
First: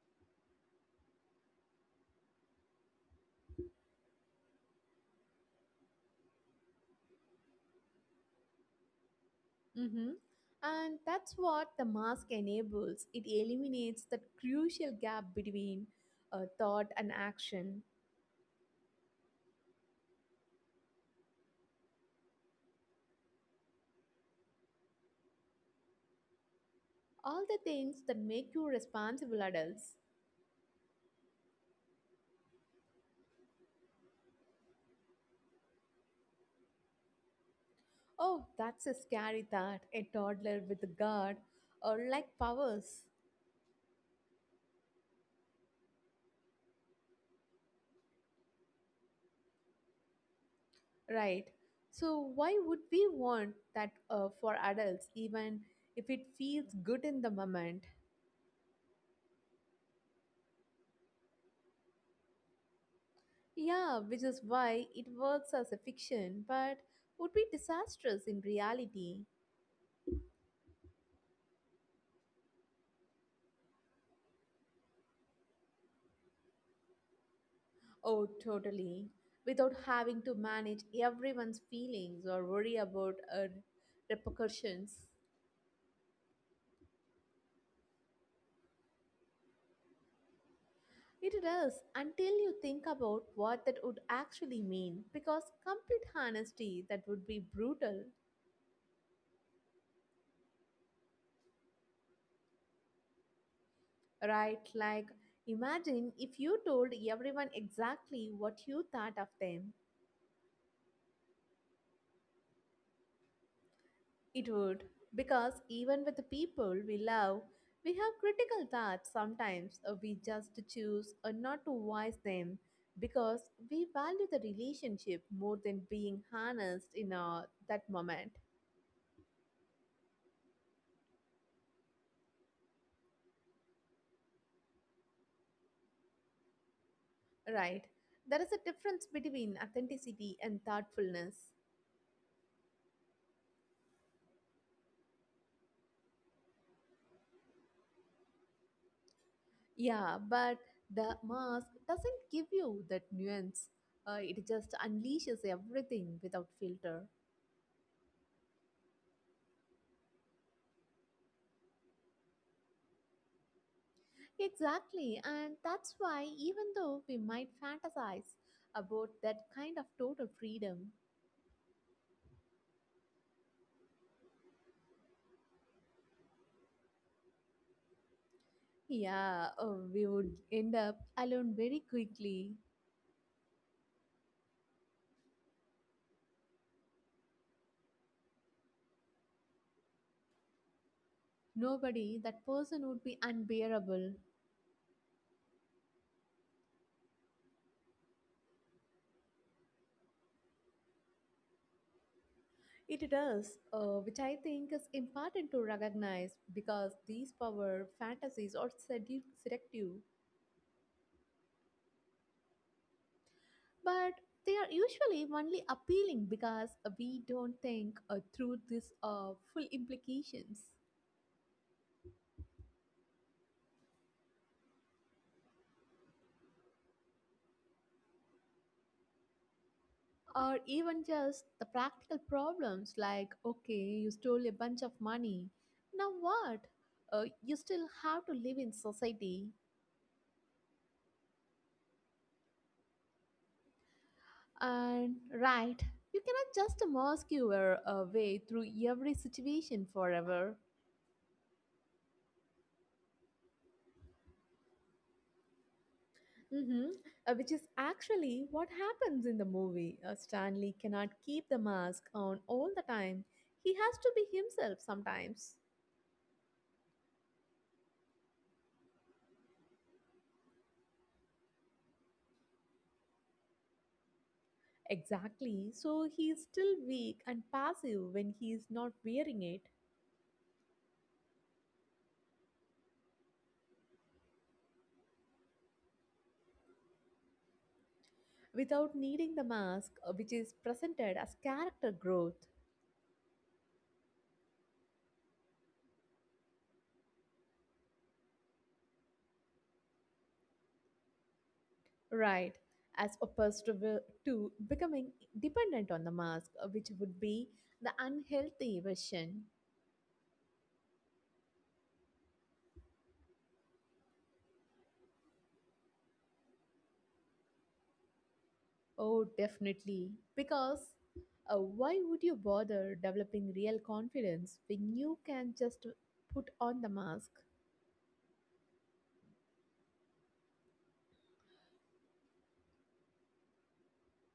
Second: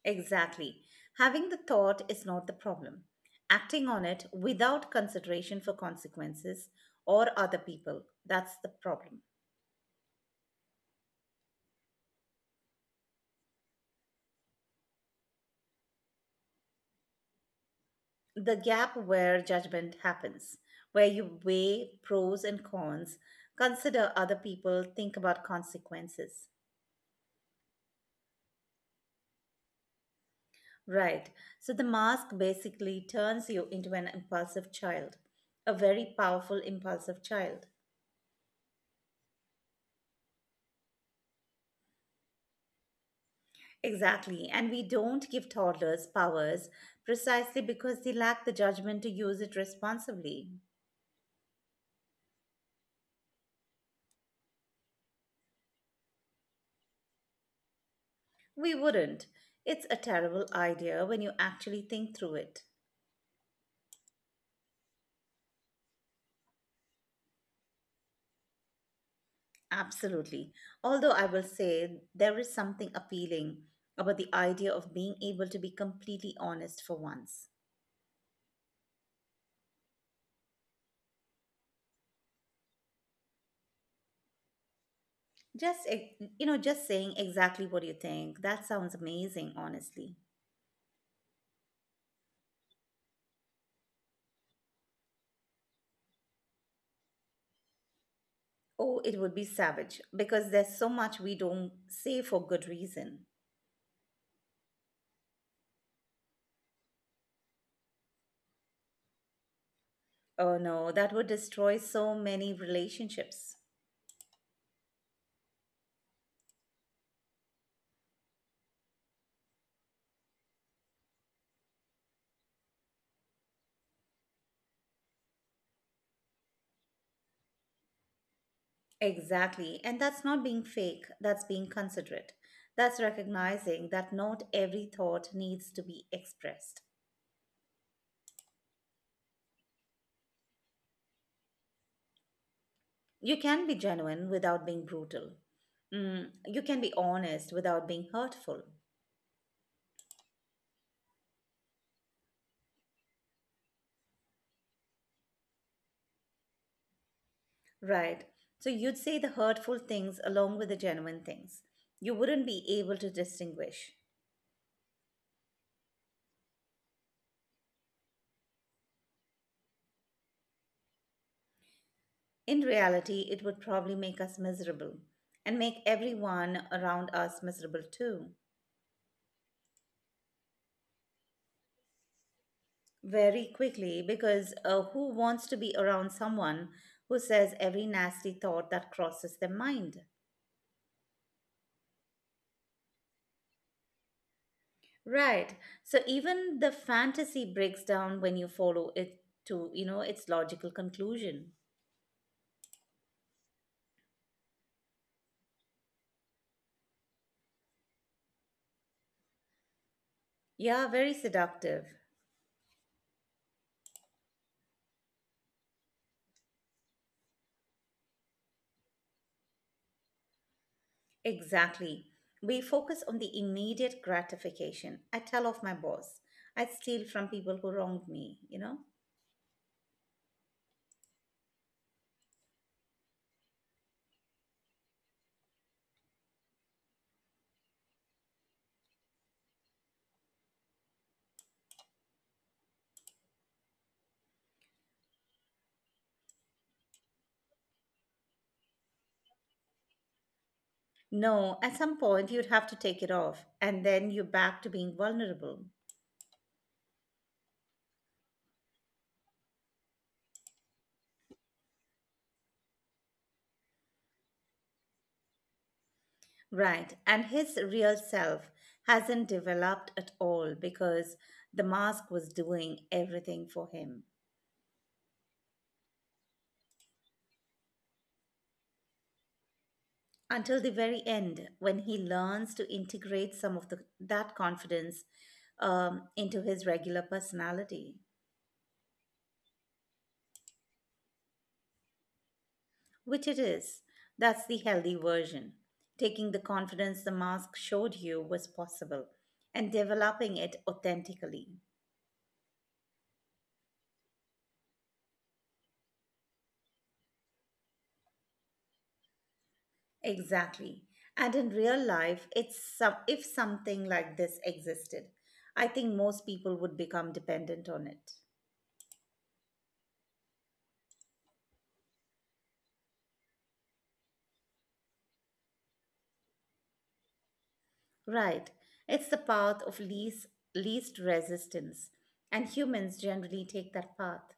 Exactly. Having the thought is not the problem. Acting on it without consideration for consequences or other people, that's the problem.
hmm And that's what the mask enables. It eliminates that crucial gap between thought and action.
The gap where judgment happens, where you weigh pros and cons, consider other people, think about consequences.
All the things that make you responsible adults.
Right. So the mask basically turns you into an impulsive child, a very powerful impulsive child.
Oh, that's a scary thought. A toddler with a guard or like powers.
Exactly. And we don't give toddlers powers precisely because they lack the judgment to use it responsibly.
Right. So, why would we want that for adults, even if it feels good in the moment?
We wouldn't. It's a terrible idea when you actually think through it.
Yeah, which is why it works as a fiction, but would be disastrous in reality.
Absolutely. Although I will say there is something appealing about the idea of being able to be completely honest for once.
Oh, totally. Without having to manage everyone's feelings or worry about repercussions.
Just, you know, just saying exactly what you think. That sounds amazing, honestly.
It does until you think about what that would actually mean, because complete honesty that would be brutal.
Oh, it would be savage because there's so much we don't say for good reason.
Right? Like, imagine if you told everyone exactly what you thought of them.
Oh no, that would destroy so many relationships.
It would, because even with the people we love, we have critical thoughts sometimes. We just choose not to voice them because we value the relationship more than being honest in that moment.
Exactly. And that's not being fake, that's being considerate. That's recognizing that not every thought needs to be expressed.
Right? There is a difference between authenticity and thoughtfulness.
You can be genuine without being brutal. Mm, you can be honest without being hurtful,
Yeah, but the mask doesn't give you that nuance. It just unleashes everything without filter.
right? So you'd say the hurtful things along with the genuine things. You wouldn't be able to distinguish.
Exactly, and that's why even though we might fantasize about that kind of total freedom,
In reality, it would probably make us miserable and make everyone around us miserable too.
yeah, we would end up alone very quickly.
Very quickly, because who wants to be around someone who says every nasty thought that crosses their mind?
Nobody, that person would be unbearable.
Right. So even the fantasy breaks down when you follow it to, you know, its logical conclusion.
It does, which I think is important to recognize because these power fantasies are seductive,
Yeah, very seductive.
but they are usually only appealing because we don't think through these full implications.
Exactly. We focus on the immediate gratification. I tell off my boss. I steal from people who wronged me, you know?
Or even just the practical problems like, okay, you stole a bunch of money, now what? You still have to live in society, and right, you cannot just mask your way through every situation forever.
No, at some point you'd have to take it off, and then you're back to being vulnerable.
Mm-hmm. Which is actually what happens in the movie. Stanley cannot keep the mask on all the time. He has to be himself sometimes.
Right. And his real self hasn't developed at all because the mask was doing everything for him.
Exactly. So he is still weak and passive when he is not wearing it
Until the very end when he learns to integrate some of the, that confidence, into his regular personality,
without needing the mask, which is presented as character growth.
which it is. That's the healthy version. Taking the confidence the mask showed you was possible and developing it authentically.
Right. As opposed to, to becoming dependent on the mask, which would be the unhealthy version.
Exactly. And in real life, it's some, if something like this existed, I think most people would become dependent on it.
Oh, definitely. Because why would you bother developing real confidence when you can just put on the mask?
Right. It's the path of least resistance, and humans generally take that path.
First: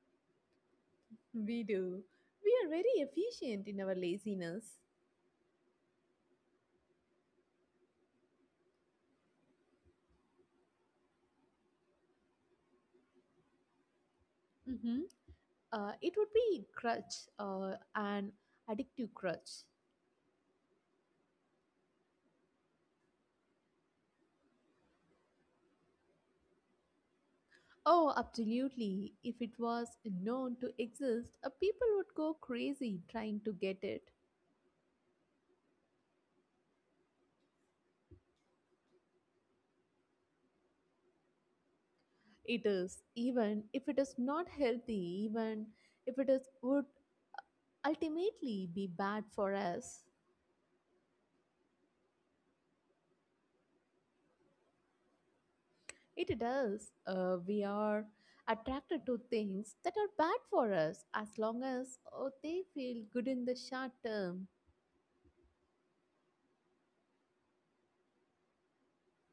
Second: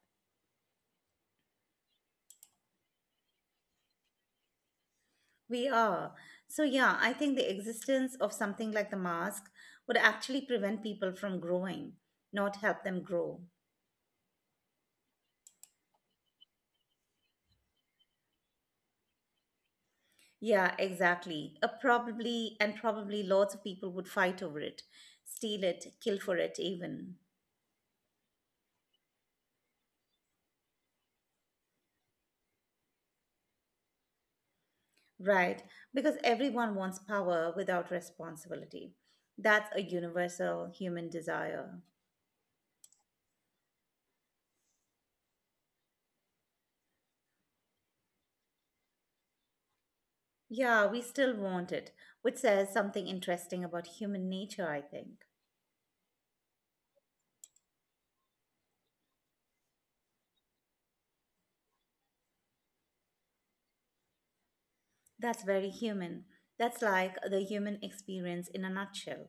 We do. We are very efficient in our laziness.
We are. So yeah, I think the existence of something like the mask would actually prevent people from growing, not help them grow.
hmm it would be crutch, uh, an addictive crutch.
Yeah, exactly. A probably and probably lots of people would fight over it, steal it, kill for it even.
Oh, absolutely. If it was known to exist, people would go crazy trying to get it.
Right, because everyone wants power without responsibility. That's a universal human desire.
It is, even if it is not healthy, even if it is would ultimately be bad for us.
Yeah, we still want it, which says something interesting about human nature, I think.
It does. We are attracted to things that are bad for us as long as they feel good in the short term.
That's very human. That's like the human experience in a nutshell.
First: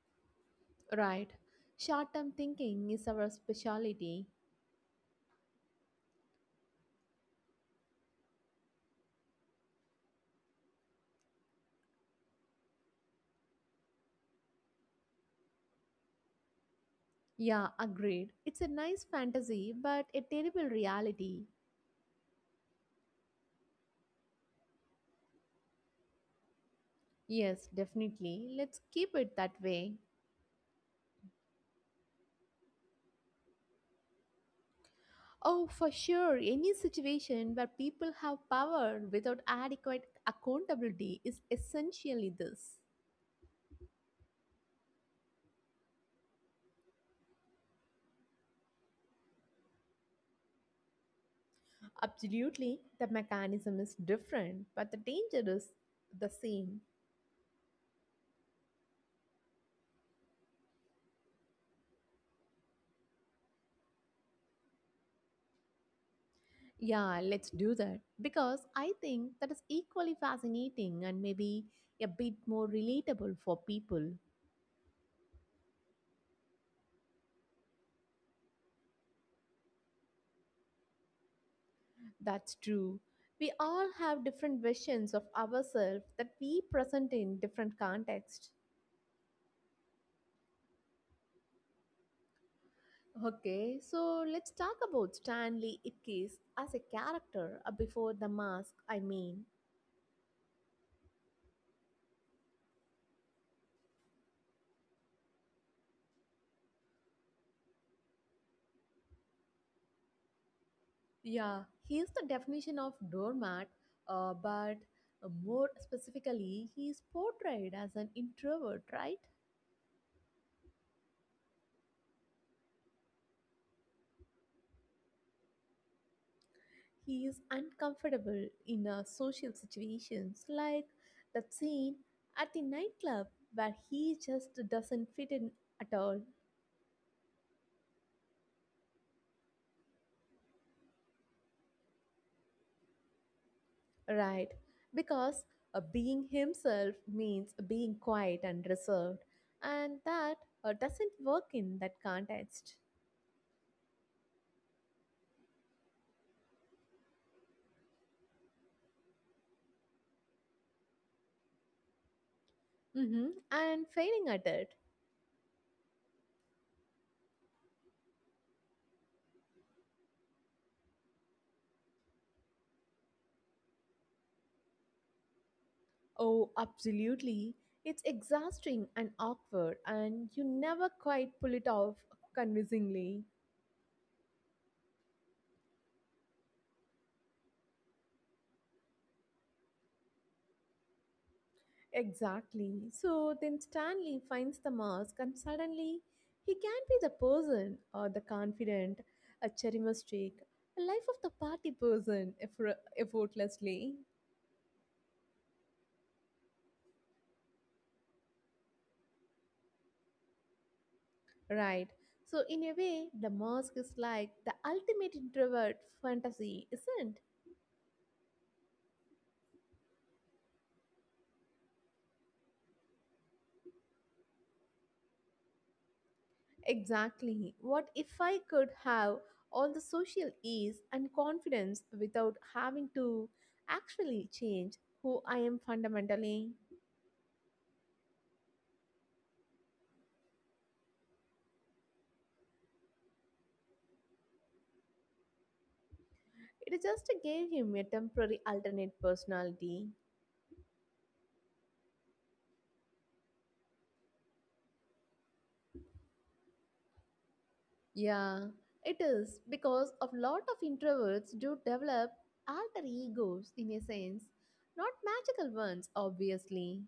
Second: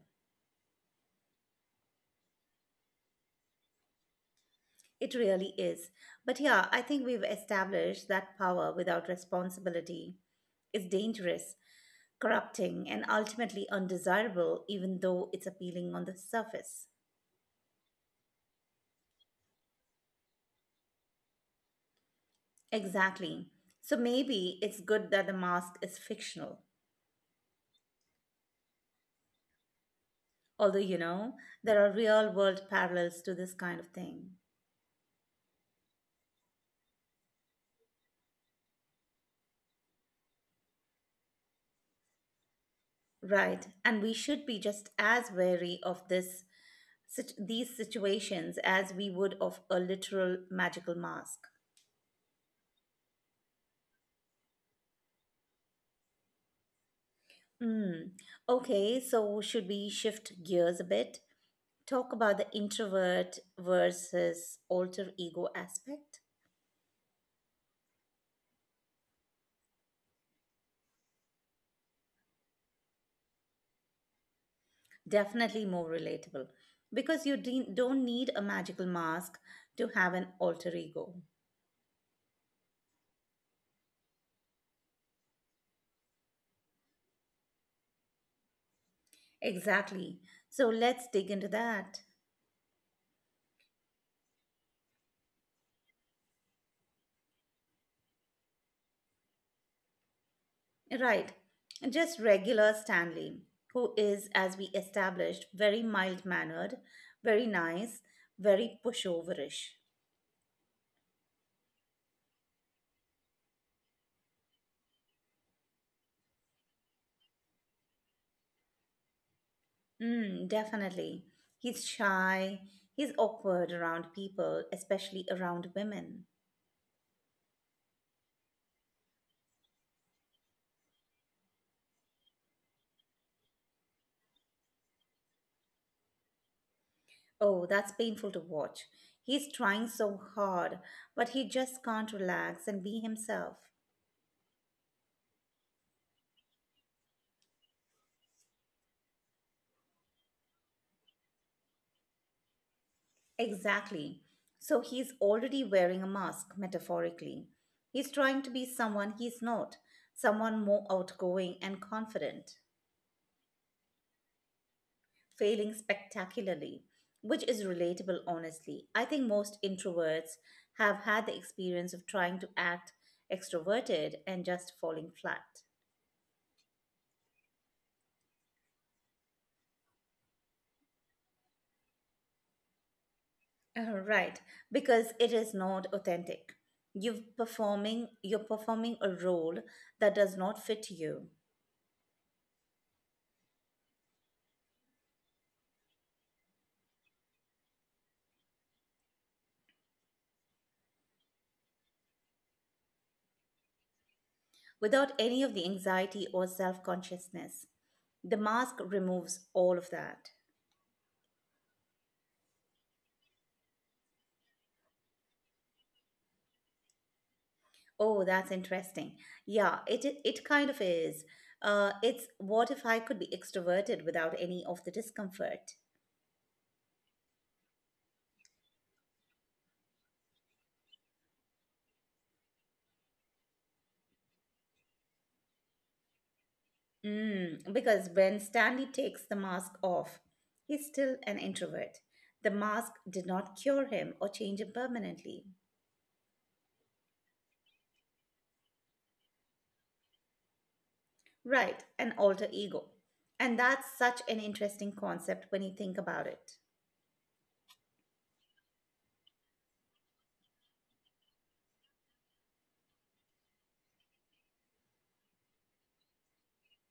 Right. Short term thinking is our specialty.
It really is. But yeah, I think we've established that power without responsibility is dangerous, corrupting, and ultimately undesirable, even though it's appealing on the surface.
Yeah, agreed. It's a nice fantasy, but a terrible reality.
Exactly. So maybe it's good that the mask is fictional.
Yes, definitely. Let's keep it that way.
Although, you know, there are real world parallels to this kind of thing.
Oh, for sure. Any situation where people have power without adequate accountability is essentially this.
Right, and we should be just as wary of this these situations as we would of a literal magical mask.
Absolutely, the mechanism is different, but the danger is the same.
Mm. Okay, so should we shift gears a bit? Talk about the introvert versus alter ego aspect?
Yeah, let's do that because I think that is equally fascinating and maybe a bit more relatable for people.
Definitely more relatable because you don't need a magical mask to have an alter ego.
That's true. We all have different visions of ourselves that we present in different contexts.
Exactly. So let's dig into that.
Okay, so let's talk about Stanley Ipkiss as a character before the mask, I mean.
Right. Just regular Stanley, who is, as we established, very mild mannered, very nice, very pushoverish.
Yeah, he is the definition of doormat, but more specifically, he is portrayed as an introvert, right?
Mm, definitely. He's shy, he's awkward around people, especially around women.
He is uncomfortable in social situations, like that scene at the nightclub where he just doesn't fit in at all,
Oh, that's painful to watch. He's trying so hard, but he just can't relax and be himself.
right? Because being himself means being quiet and reserved, and that doesn't work in that context.
Exactly. So he's already wearing a mask, metaphorically. He's trying to be someone he's not, someone more outgoing and confident,
Mm-hmm. And failing at it.
failing spectacularly, which is relatable, honestly. I think most introverts have had the experience of trying to act extroverted and just falling flat.
Oh, absolutely. It's exhausting and awkward, and you never quite pull it off convincingly.
Right, because it is not authentic. You're performing a role that does not fit you.
Exactly. So then Stanley finds the mask, and suddenly he can be the person or the confident, a charismatic, a life of the party person effortlessly.
Without any of the anxiety or self consciousness. The mask removes all of that.
Right. So, in a way, the mask is like the ultimate introvert fantasy, isn't.
Oh, that's interesting. Yeah, it kind of is. It's what if I could be extroverted without any of the discomfort?
Exactly. What if I could have all the social ease and confidence without having to actually change who I am fundamentally?
Mm, because when Stanley takes the mask off, he's still an introvert. The mask did not cure him or change him permanently.
It just gave him a temporary alternate personality.
Right, an alter ego. And that's such an interesting concept when you think about it.
Yeah, it is because a lot of introverts do develop alter egos in a sense, not magical ones, obviously.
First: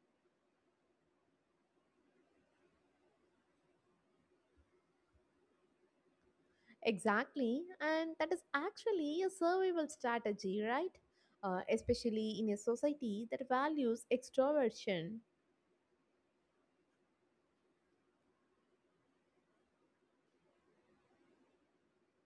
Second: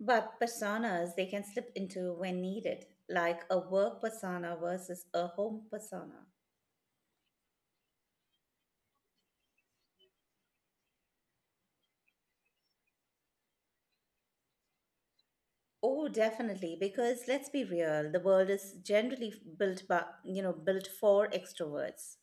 But personas they can slip into when needed, like a work persona versus a home persona.
Exactly, and that is actually a survival strategy, right? Especially in a society that values extroversion.
Oh, definitely, because let's be real, the world is generally built by, you know, built for extroverts.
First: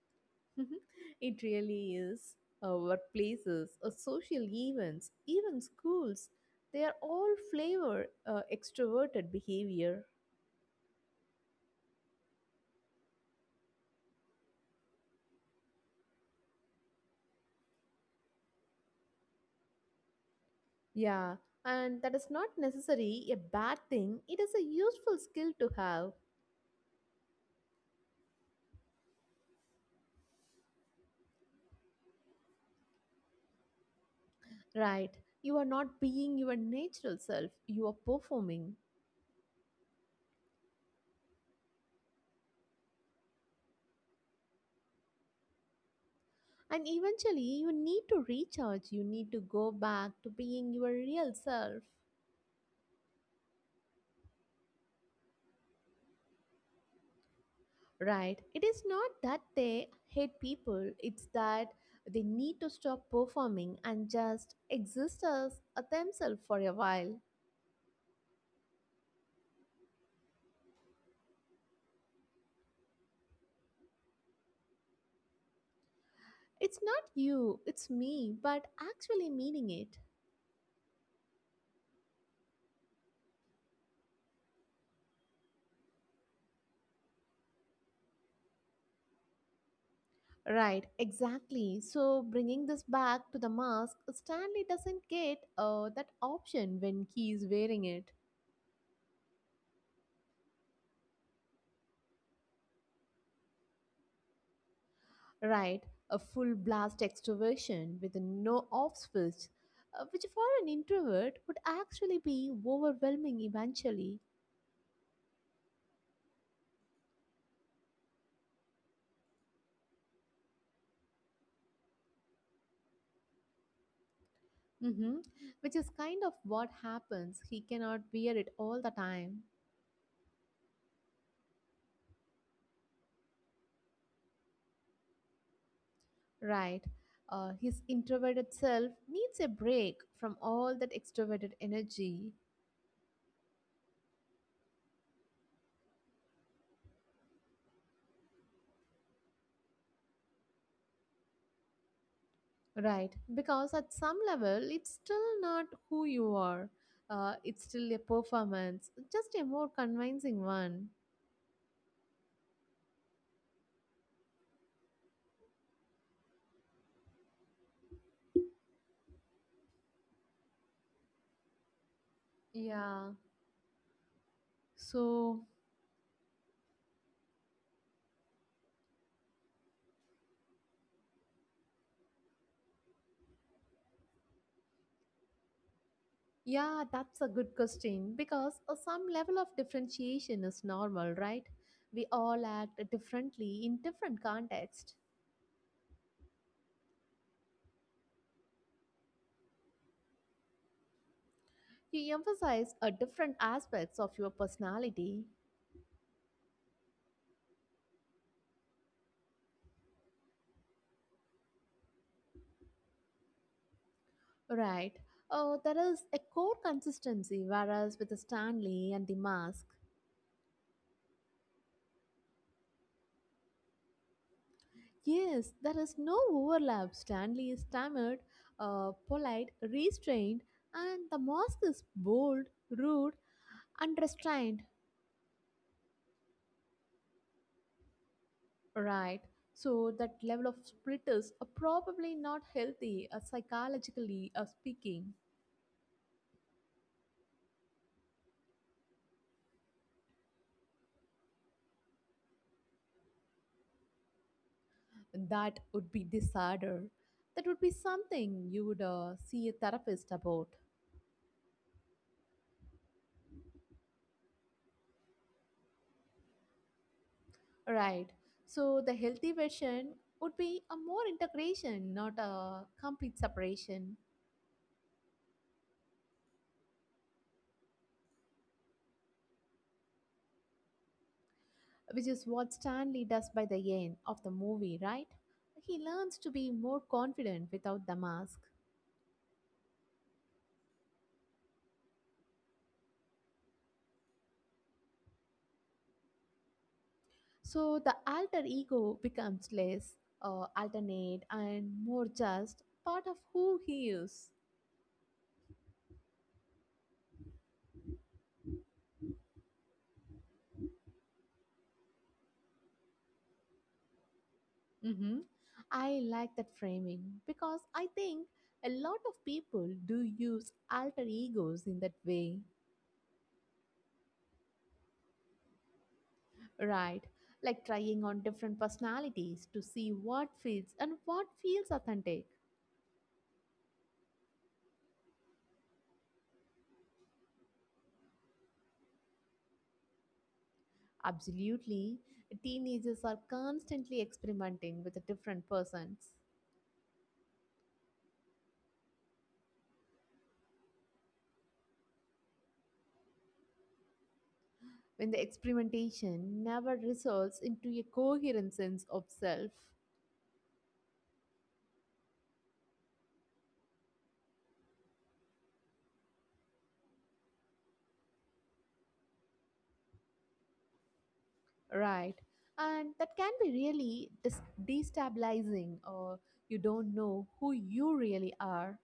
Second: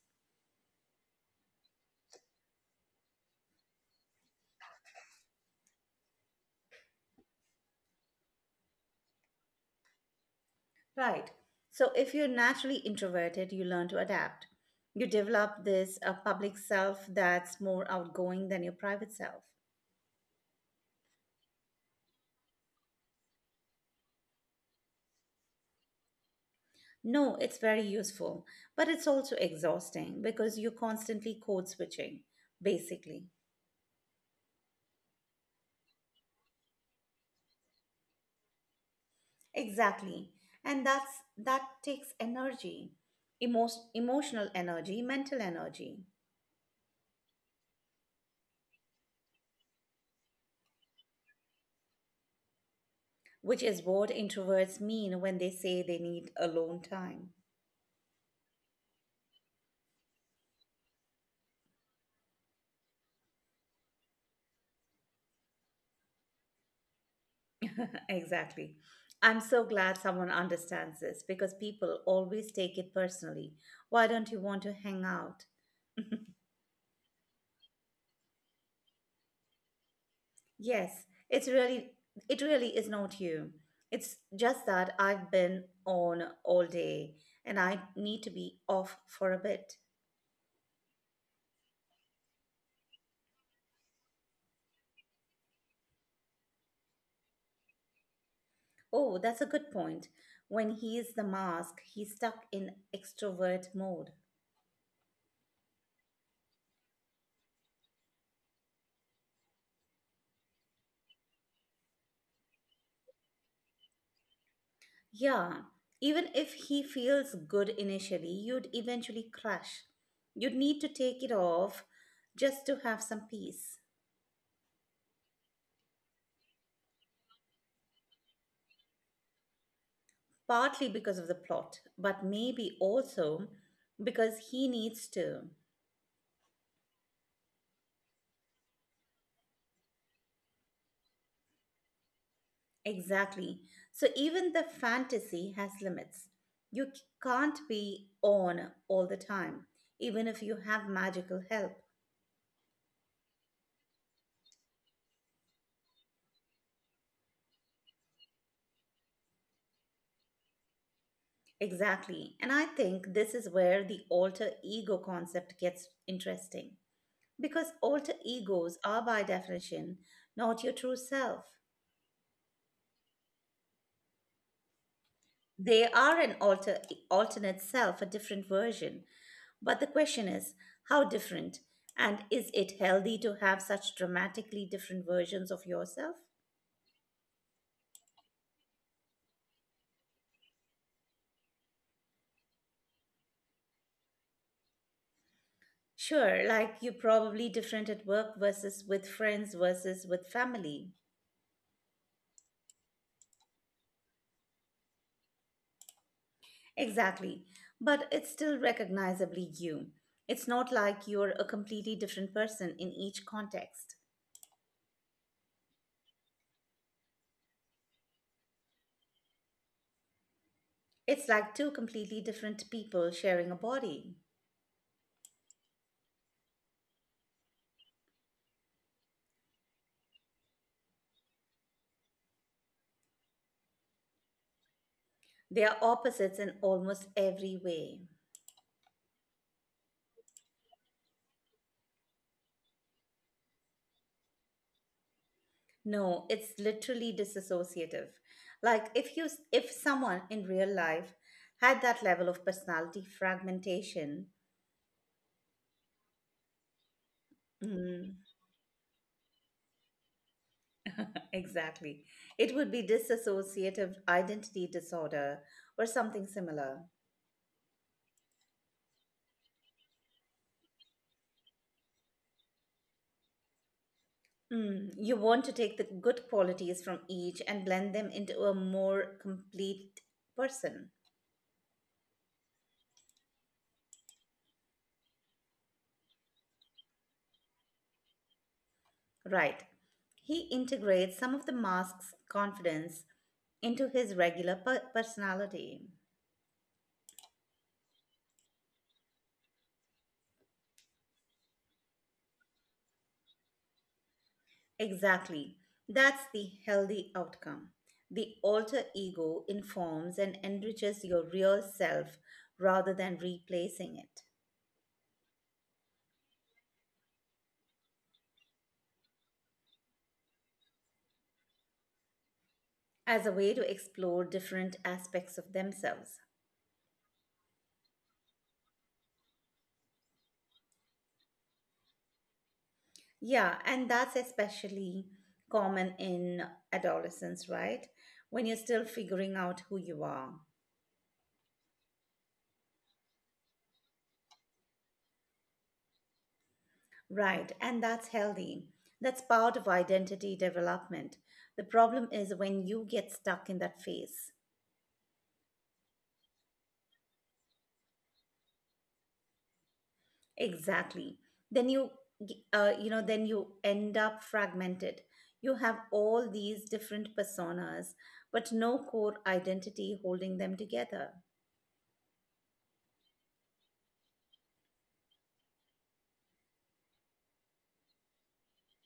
[LAUGHS] It really is. Uh, workplaces, social events, even schools, they are all flavor extroverted behavior.
Right. So if you're naturally introverted, you learn to adapt. You develop this public self that's more outgoing than your private self.
Yeah, and that is not necessarily a bad thing, it is a useful skill to have.
No, it's very useful, but it's also exhausting because you're constantly code switching, basically.
Right, you are not being your natural self, you are performing.
Exactly. And that's that takes energy. Emo- emotional energy, mental energy,
And eventually, you need to recharge, you need to go back to being your real self.
which is what introverts mean when they say they need alone time.
Right? It is not that they hate people, it's that they need to stop performing and just exist as a themselves for a while.
[LAUGHS] exactly. I'm so glad someone understands this because people always take it personally. Why don't you want to hang out?
It's not you, it's me, but actually meaning it.
Yes, it's really it really is not you. It's just that I've been on all day and I need to be off for a bit.
Right, exactly. So, bringing this back to the mask, Stanley doesn't get that option when he is wearing it.
Oh, that's a good point. When he is the mask, he's stuck in extrovert mode.
Right, a full blast extroversion with no off switch, which for an introvert would actually be overwhelming eventually.
Yeah, even if he feels good initially, you'd eventually crash. You'd need to take it off just to have some peace.
hmm Which is kind of what happens. He cannot wear it all the time.
Partly because of the plot, but maybe also because he needs to.
Right, his introverted self needs a break from all that extroverted energy.
Exactly. So even the fantasy has limits. You can't be on all the time, even if you have magical help.
Right, because at some level, it's still not who you are. It's still a performance, just a more convincing one.
Exactly. And I think this is where the alter ego concept gets interesting because alter egos are, by definition, not your true self.
Yeah. So,
They are an alternate self, a different version. But the question is, how different? And is it healthy to have such dramatically different versions of yourself?
yeah, that's a good question because some level of differentiation is normal, right? We all act differently in different contexts.
Sure, like you're probably different at work versus with friends versus with family.
You emphasize different aspects of your personality,
Exactly. But it's still recognizably you. It's not like you're a completely different person in each context.
right? There is a core consistency, whereas with Stanley and the mask,
It's like two completely different people sharing a body.
yes, there is no overlap. Stanley is stammered, polite, restrained, and the mask is bold, rude, and restrained.
They are opposites in almost every way.
Right. So that level of splitters are probably not healthy psychologically speaking.
No, it's literally disassociative. Like if someone in real life had that level of personality fragmentation,
That would be disorder. That would be
mm,
something you would see a therapist about.
[LAUGHS] exactly. It would be dissociative identity disorder or something similar.
Right. So the healthy version would be a more integration, not a complete separation,
Mm, you want to take the good qualities from each and blend them into a more complete person.
which is what Stanley does by the end of the movie, right? He learns to be more confident without the mask.
Right. He integrates some of the mask's confidence into his regular personality.
So the alter ego becomes less alternate and more just part of who he is.
Exactly. That's the healthy outcome. The alter ego informs and enriches your real self rather than replacing it
Hmm, I like that framing because I think a lot of people do use alter egos in that way,
as a way to explore different aspects of themselves.
right? Like trying on different personalities to see what fits and what feels authentic.
Yeah, and that's especially common in adolescence, right? When you're still figuring out who you are.
Absolutely, teenagers are constantly experimenting with the different persons.
Right, and that's healthy. That's part of identity development. The problem is when you get stuck in that phase.
When the experimentation never results into a coherent sense of self,
Exactly. Then you you know then you end up fragmented. You have all these different personas, but no core identity holding them together.
right? And that can be really destabilizing, or you don't know who you really are.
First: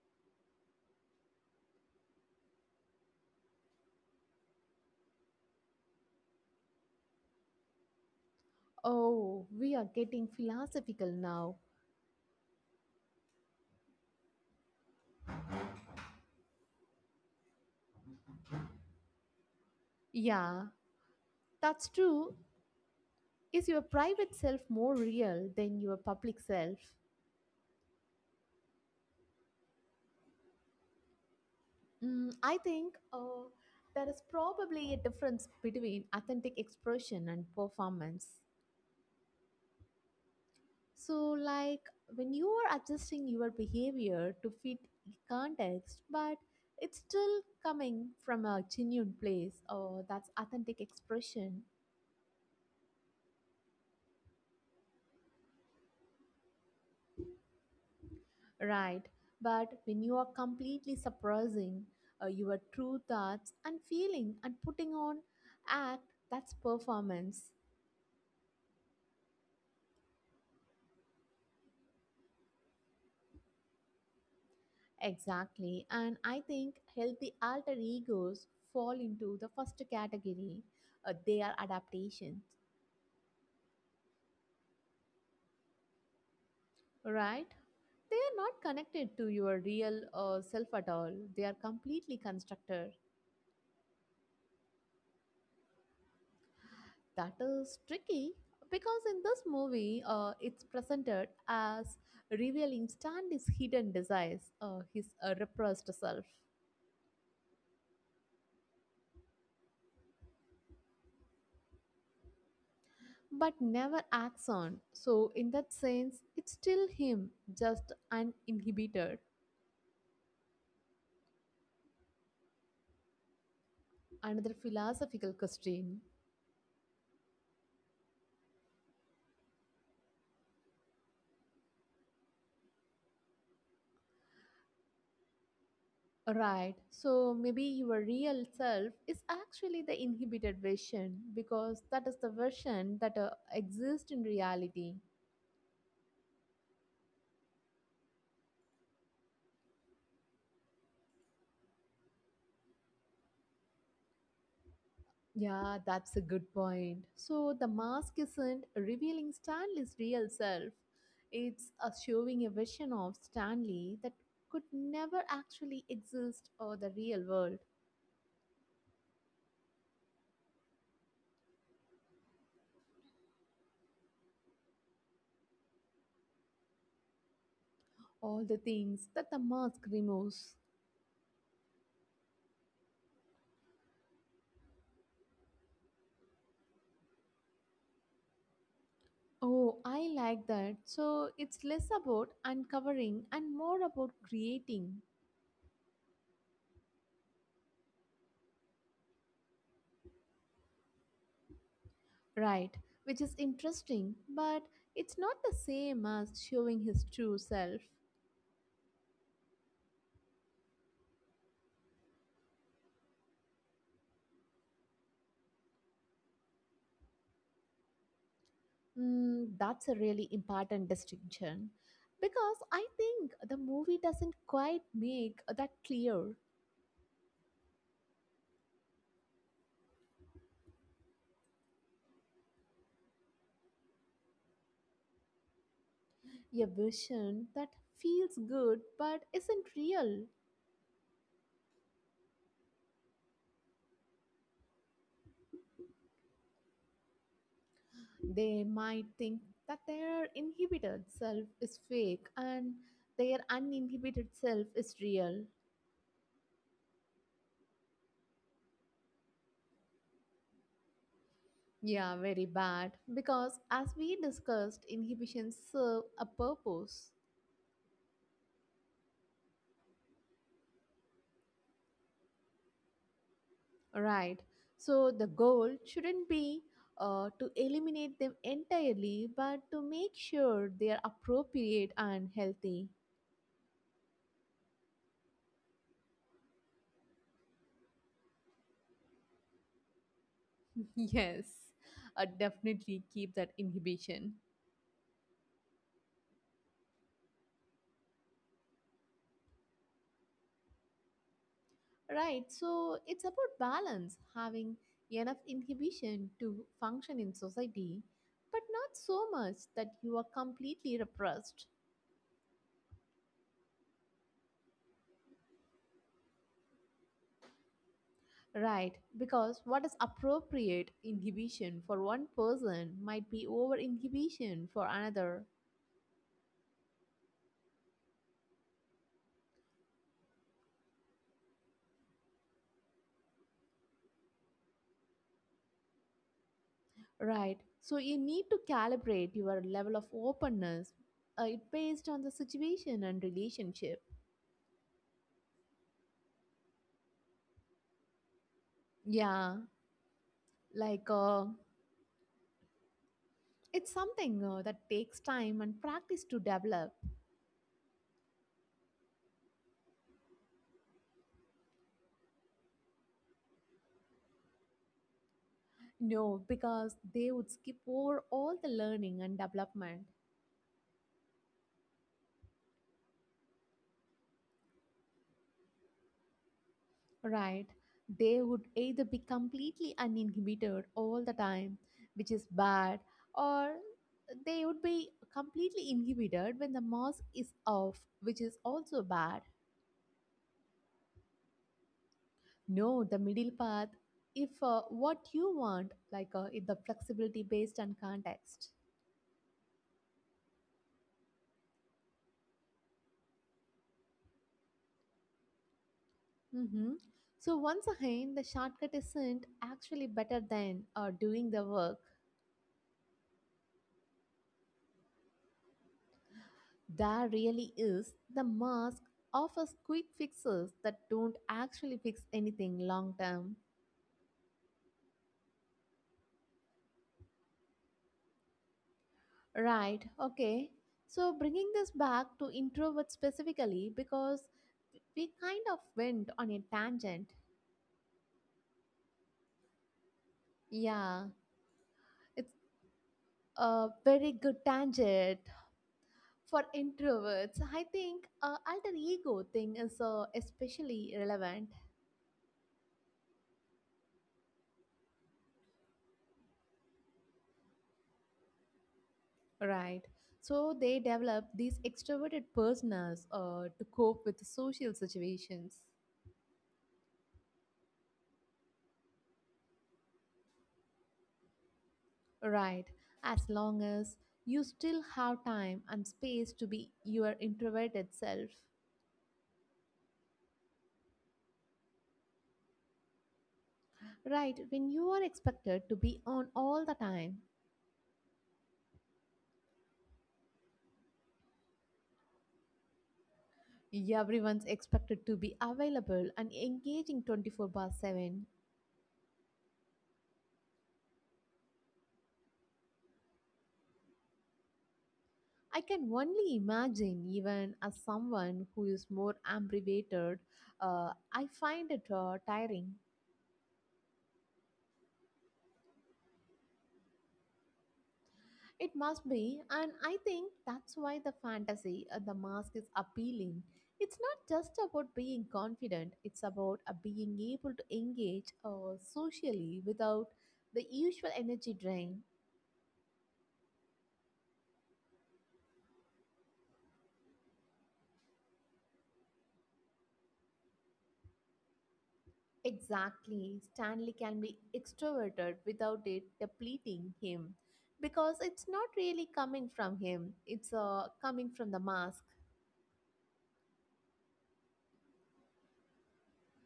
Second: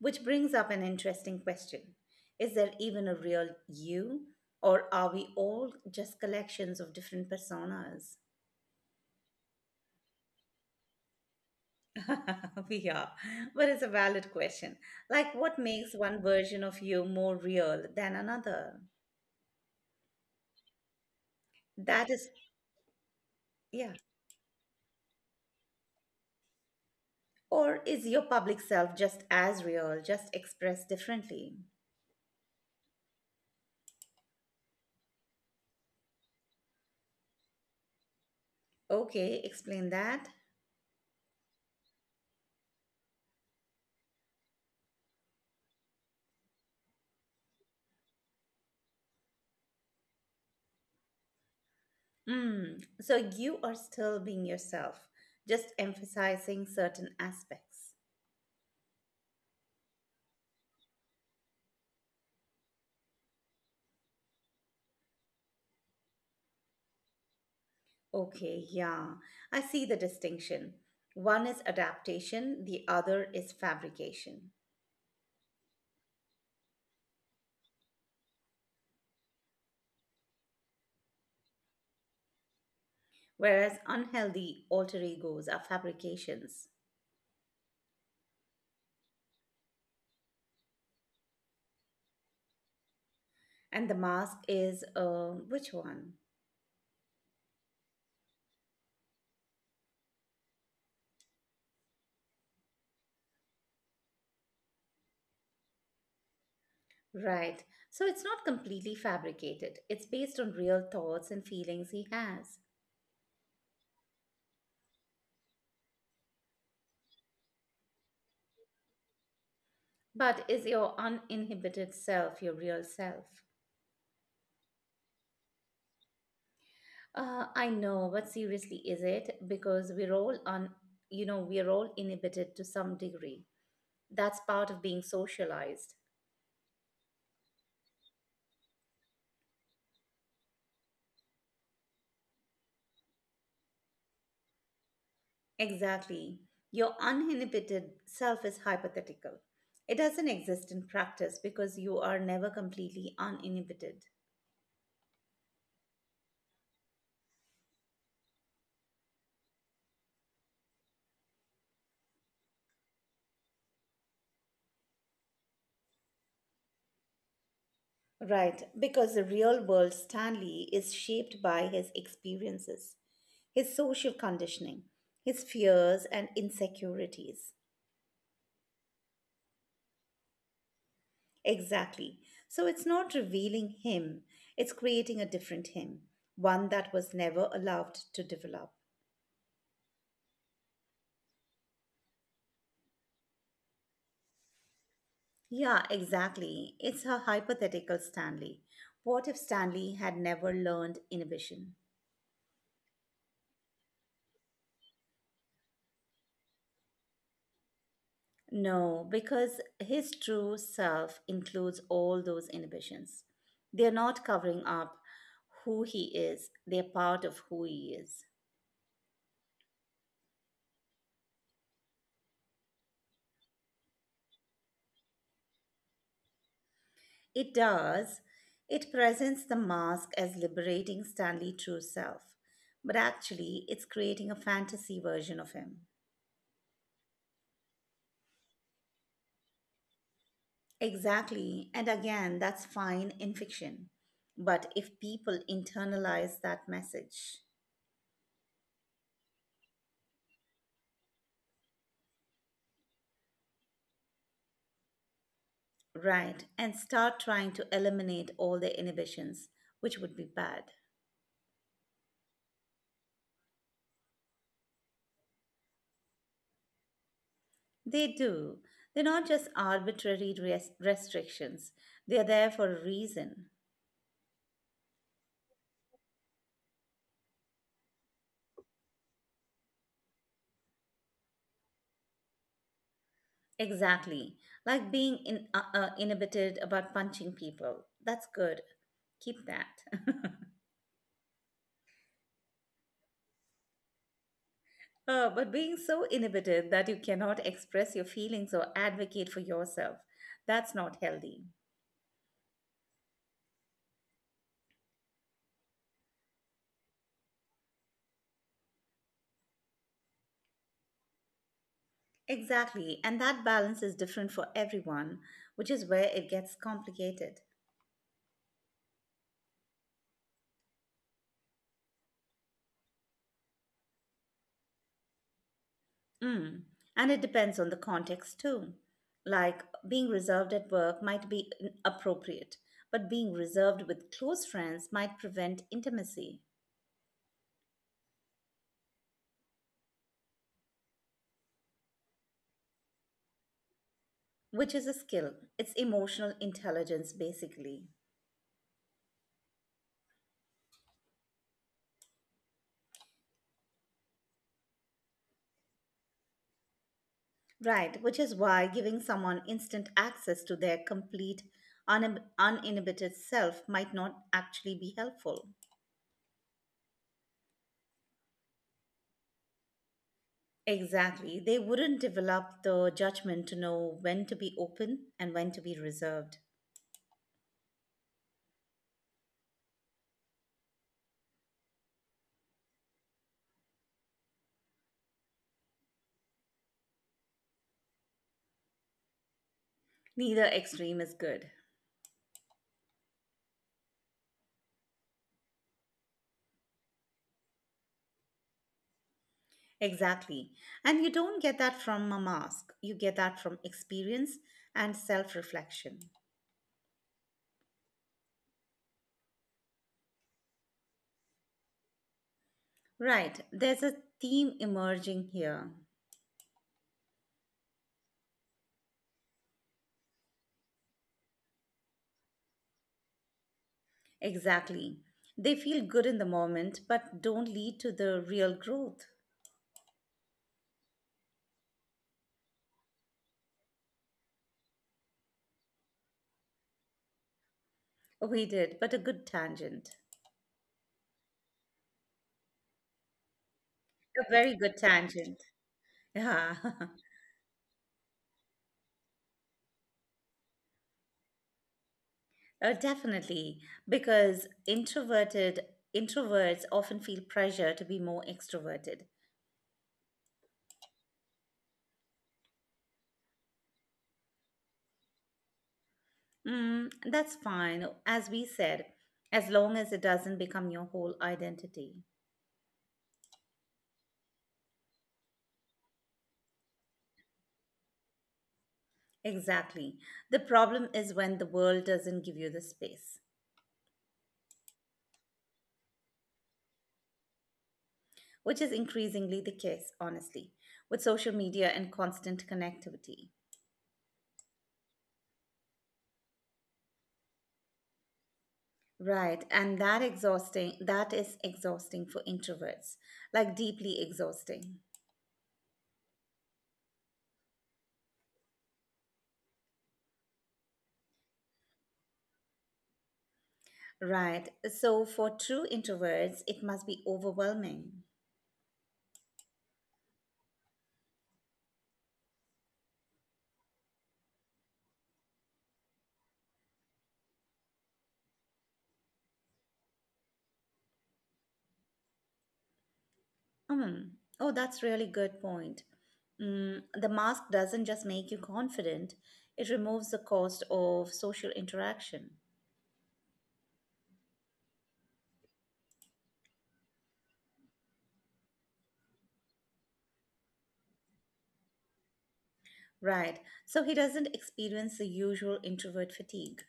Which brings up an interesting question. Is there even a real you, or are we all just collections of different personas?
Oh, we are getting philosophical now.
[LAUGHS] We are, but it's a valid question. Like, what makes one version of you more real than another?
Yeah, that's
That is,
true. Is your
yeah.
private self more real than your public self?
Or is your public self just as real, just expressed differently?
Mm, I think there is probably a difference between authentic expression and performance.
Okay, explain that.
So, like, when you are adjusting your behavior to fit the context, but it's still coming from a genuine place, or that's authentic expression,
Mm, so you are still being yourself, just emphasizing certain aspects.
right? But when you are completely suppressing your true thoughts and feeling and putting on act, that's performance.
Okay, yeah, I see the distinction. One is adaptation, the other is fabrication.
Exactly. And I think healthy alter egos fall into the first category. They are adaptations,
Whereas unhealthy alter egos are fabrications.
right? They are not connected to your real self at all. They are completely constructed.
And the mask is, which one?
That is tricky because in this movie, it's presented as revealing Stanley's hidden desires, his repressed self,
Right, so it's not completely fabricated, it's based on real thoughts and feelings he has.
but never acts on. So, in that sense, it's still him, just uninhibited.
But is your uninhibited self your real self?
Another philosophical question.
I know, but seriously, is it? Because we're all on, you know, we're all inhibited to some degree. That's part of being socialized.
Right. So maybe your real self is actually the inhibited version because that is the version that exists in reality.
Exactly. Your uninhibited self is hypothetical. It doesn't exist in practice because you are never completely uninhibited.
Yeah, that's a good point. So the mask isn't revealing Stanley's real self, it's showing a version of Stanley that could never actually exist or the real world.
Right, because the real world Stanley is shaped by his experiences, his social conditioning, his fears and insecurities.
All the things that the mask removes.
Exactly. So it's not revealing him, it's creating a different him, one that was never allowed to develop.
Oh, I like that. So it's less about uncovering and more about creating.
Yeah, exactly. It's a hypothetical Stanley. What if Stanley had never learned inhibition?
Right, which is interesting, but it's not the same as showing his true self.
No, because his true self includes all those inhibitions. They're not covering up who he is, they're part of who he is.
Mm, that's a really important distinction because I think the movie doesn't quite make that clear.
It does, it presents the mask as liberating Stanley' true self, but actually, it's creating a fantasy version of him.
A vision that feels good but isn't real.
Exactly. And again, that's fine in fiction. But if people internalize that message,
They might think that their inhibited self is fake and their uninhibited self is real.
right, and start trying to eliminate all their inhibitions, which would be bad,
Yeah, very bad. Because as we discussed, inhibitions serve a purpose,
they do. They're not just arbitrary restrictions, they're there for a reason.
right? So the goal shouldn't be to eliminate them entirely, but to make sure they are appropriate and healthy.
Exactly. Like being in, inhibited about punching people. That's good. Keep that. [LAUGHS]
[LAUGHS] Yes, definitely keep that inhibition.
But being so inhibited that you cannot express your feelings or advocate for yourself, that's not healthy.
Right, so it's about balance, having enough inhibition to function in society, but not so much that you are completely repressed.
Exactly, and that balance is different for everyone, which is where it gets complicated.
Right, because what is appropriate inhibition for one person might be over inhibition for another.
Mm. And it depends on the context too. Like being reserved at work might be appropriate, but being reserved with close friends might prevent intimacy,
Right, so you need to calibrate your level of openness it based on the situation and relationship.
which is a skill. It's emotional intelligence, basically.
Yeah, like it's something that takes time and practice to develop.
Right, which is why giving someone instant access to their complete, uninhibited self might not actually be helpful.
No, because they would skip over all the learning and development.
Exactly. They wouldn't develop the judgment to know when to be open and when to be reserved.
Right. They would either be completely uninhibited all the time, which is bad, or they would be completely inhibited when the mask is off, which is also bad.
Neither extreme is good.
No, the middle path, if what you want, like, if the flexibility based on context.
Exactly. And you don't get that from a mask, you get that from experience and self reflection.
Hmm. So, once again, the shortcut isn't actually better than doing the work.
Right, there's a theme emerging here.
There really is the mask offers quick fixes that don't actually fix anything long term.
Exactly. They feel good in the moment, but don't lead to the real growth.
Right, okay. So bringing this back to introverts specifically because we kind of went on a tangent.
We did, but a good tangent.
Yeah, it's a
A
very
very
good
good
tangent
tangent. Yeah,
for
[LAUGHS]
introverts. I think alter ego thing is especially relevant.
Definitely. Because introverted introverts often feel pressure to be more extroverted.
Right. So they develop these extroverted personas to cope with social situations.
Mm, that's fine, as we said, as long as it doesn't become your whole identity.
Right. As long as you still have time and space to be your introverted self.
Exactly. The problem is when the world doesn't give you the space.
Right. When you are expected to be on all the time,
Which is increasingly the case, honestly, with social media and constant connectivity.
everyone's expected to be available and engaging 24/7.
Right, and that is exhausting for introverts, like deeply exhausting.
I can only imagine, even as someone who is more ambivert, I find it tiring.
Right. So for true introverts, it must be overwhelming.
It must be, and I think that's why the fantasy and the mask is appealing. It's not just about being confident, it's about being able to engage socially without the usual energy drain.
Hmm. Oh, that's really good point. Mm, the mask doesn't just make you confident, it removes the cost of social interaction.
Exactly, Stanley can be extroverted without it depleting him because it's not really coming from him, it's coming from the mask.
Right. So he doesn't experience the usual introvert fatigue.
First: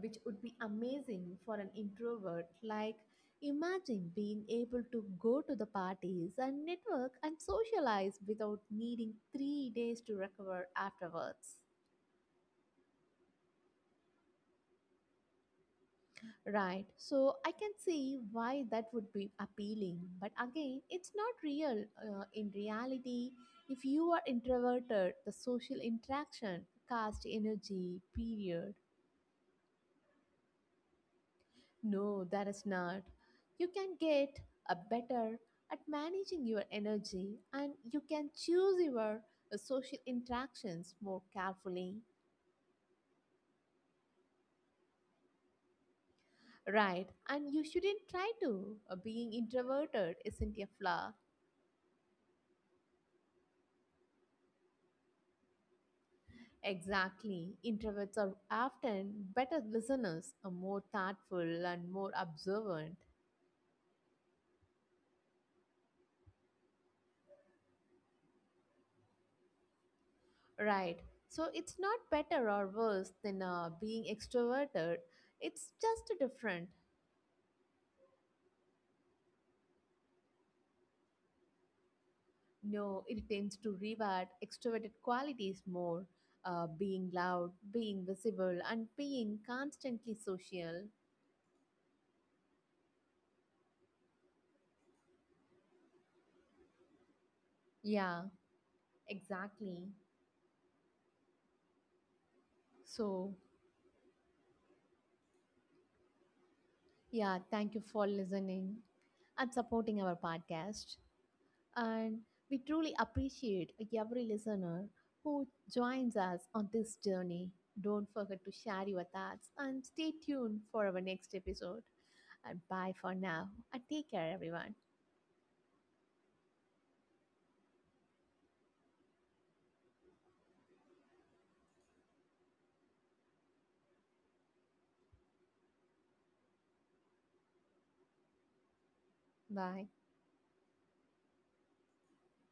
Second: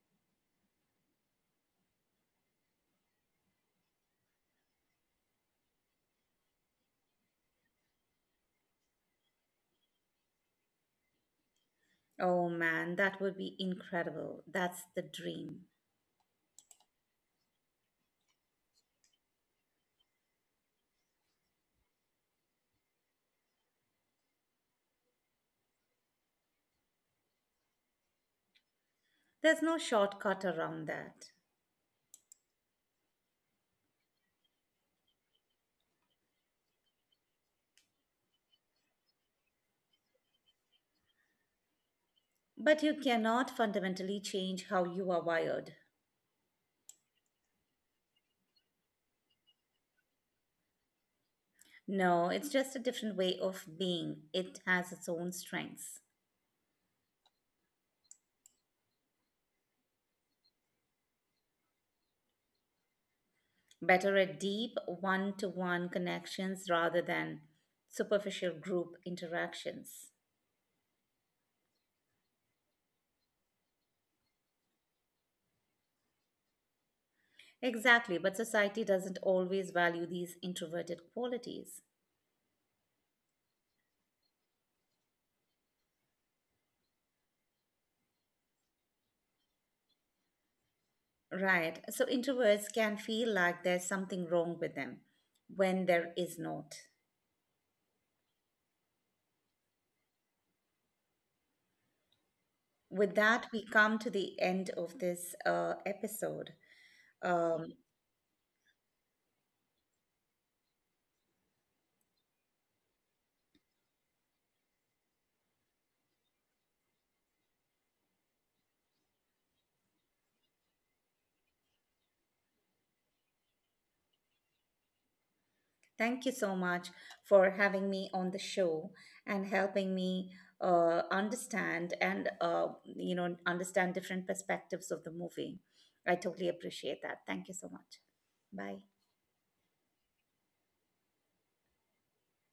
Which would be amazing for an introvert. Like, imagine being able to go to the parties and network and socialize without needing 3 days to recover afterwards.
Oh man, that would be incredible. That's the dream.
Right, so I can see why that would be appealing, but again, it's not real. In reality, if you are introverted, the social interaction, cast energy, period.
There's no shortcut around that.
No, that is not. You can get a better at managing your energy and you can choose your social interactions more carefully.
But you cannot fundamentally change how you are wired.
Right, and you shouldn't try to. Being introverted isn't a flaw.
No, it's just a different way of being. It has its own strengths.
Exactly. Introverts are often better listeners, are more thoughtful, and more observant.
Better at deep one to one connections rather than superficial group interactions.
Right, so it's not better or worse than being extroverted, it's just different.
Exactly, but society doesn't always value these introverted qualities.
No, it tends to reward extroverted qualities more, being loud, being visible, and being constantly social.
Right. So introverts can feel like there's something wrong with them when there is not.
Yeah, exactly.
With
So,
that, we come to the end of this episode.
yeah,
Um,
thank you for listening and supporting our podcast. And we truly appreciate every listener who joins us on this journey. Don't forget to share your thoughts and stay tuned for our next episode. And bye for now. And take care, everyone.
Thank you so much for having me on the show and helping me understand and understand different perspectives of the movie. I totally appreciate that. Thank you so much. Bye.
Bye.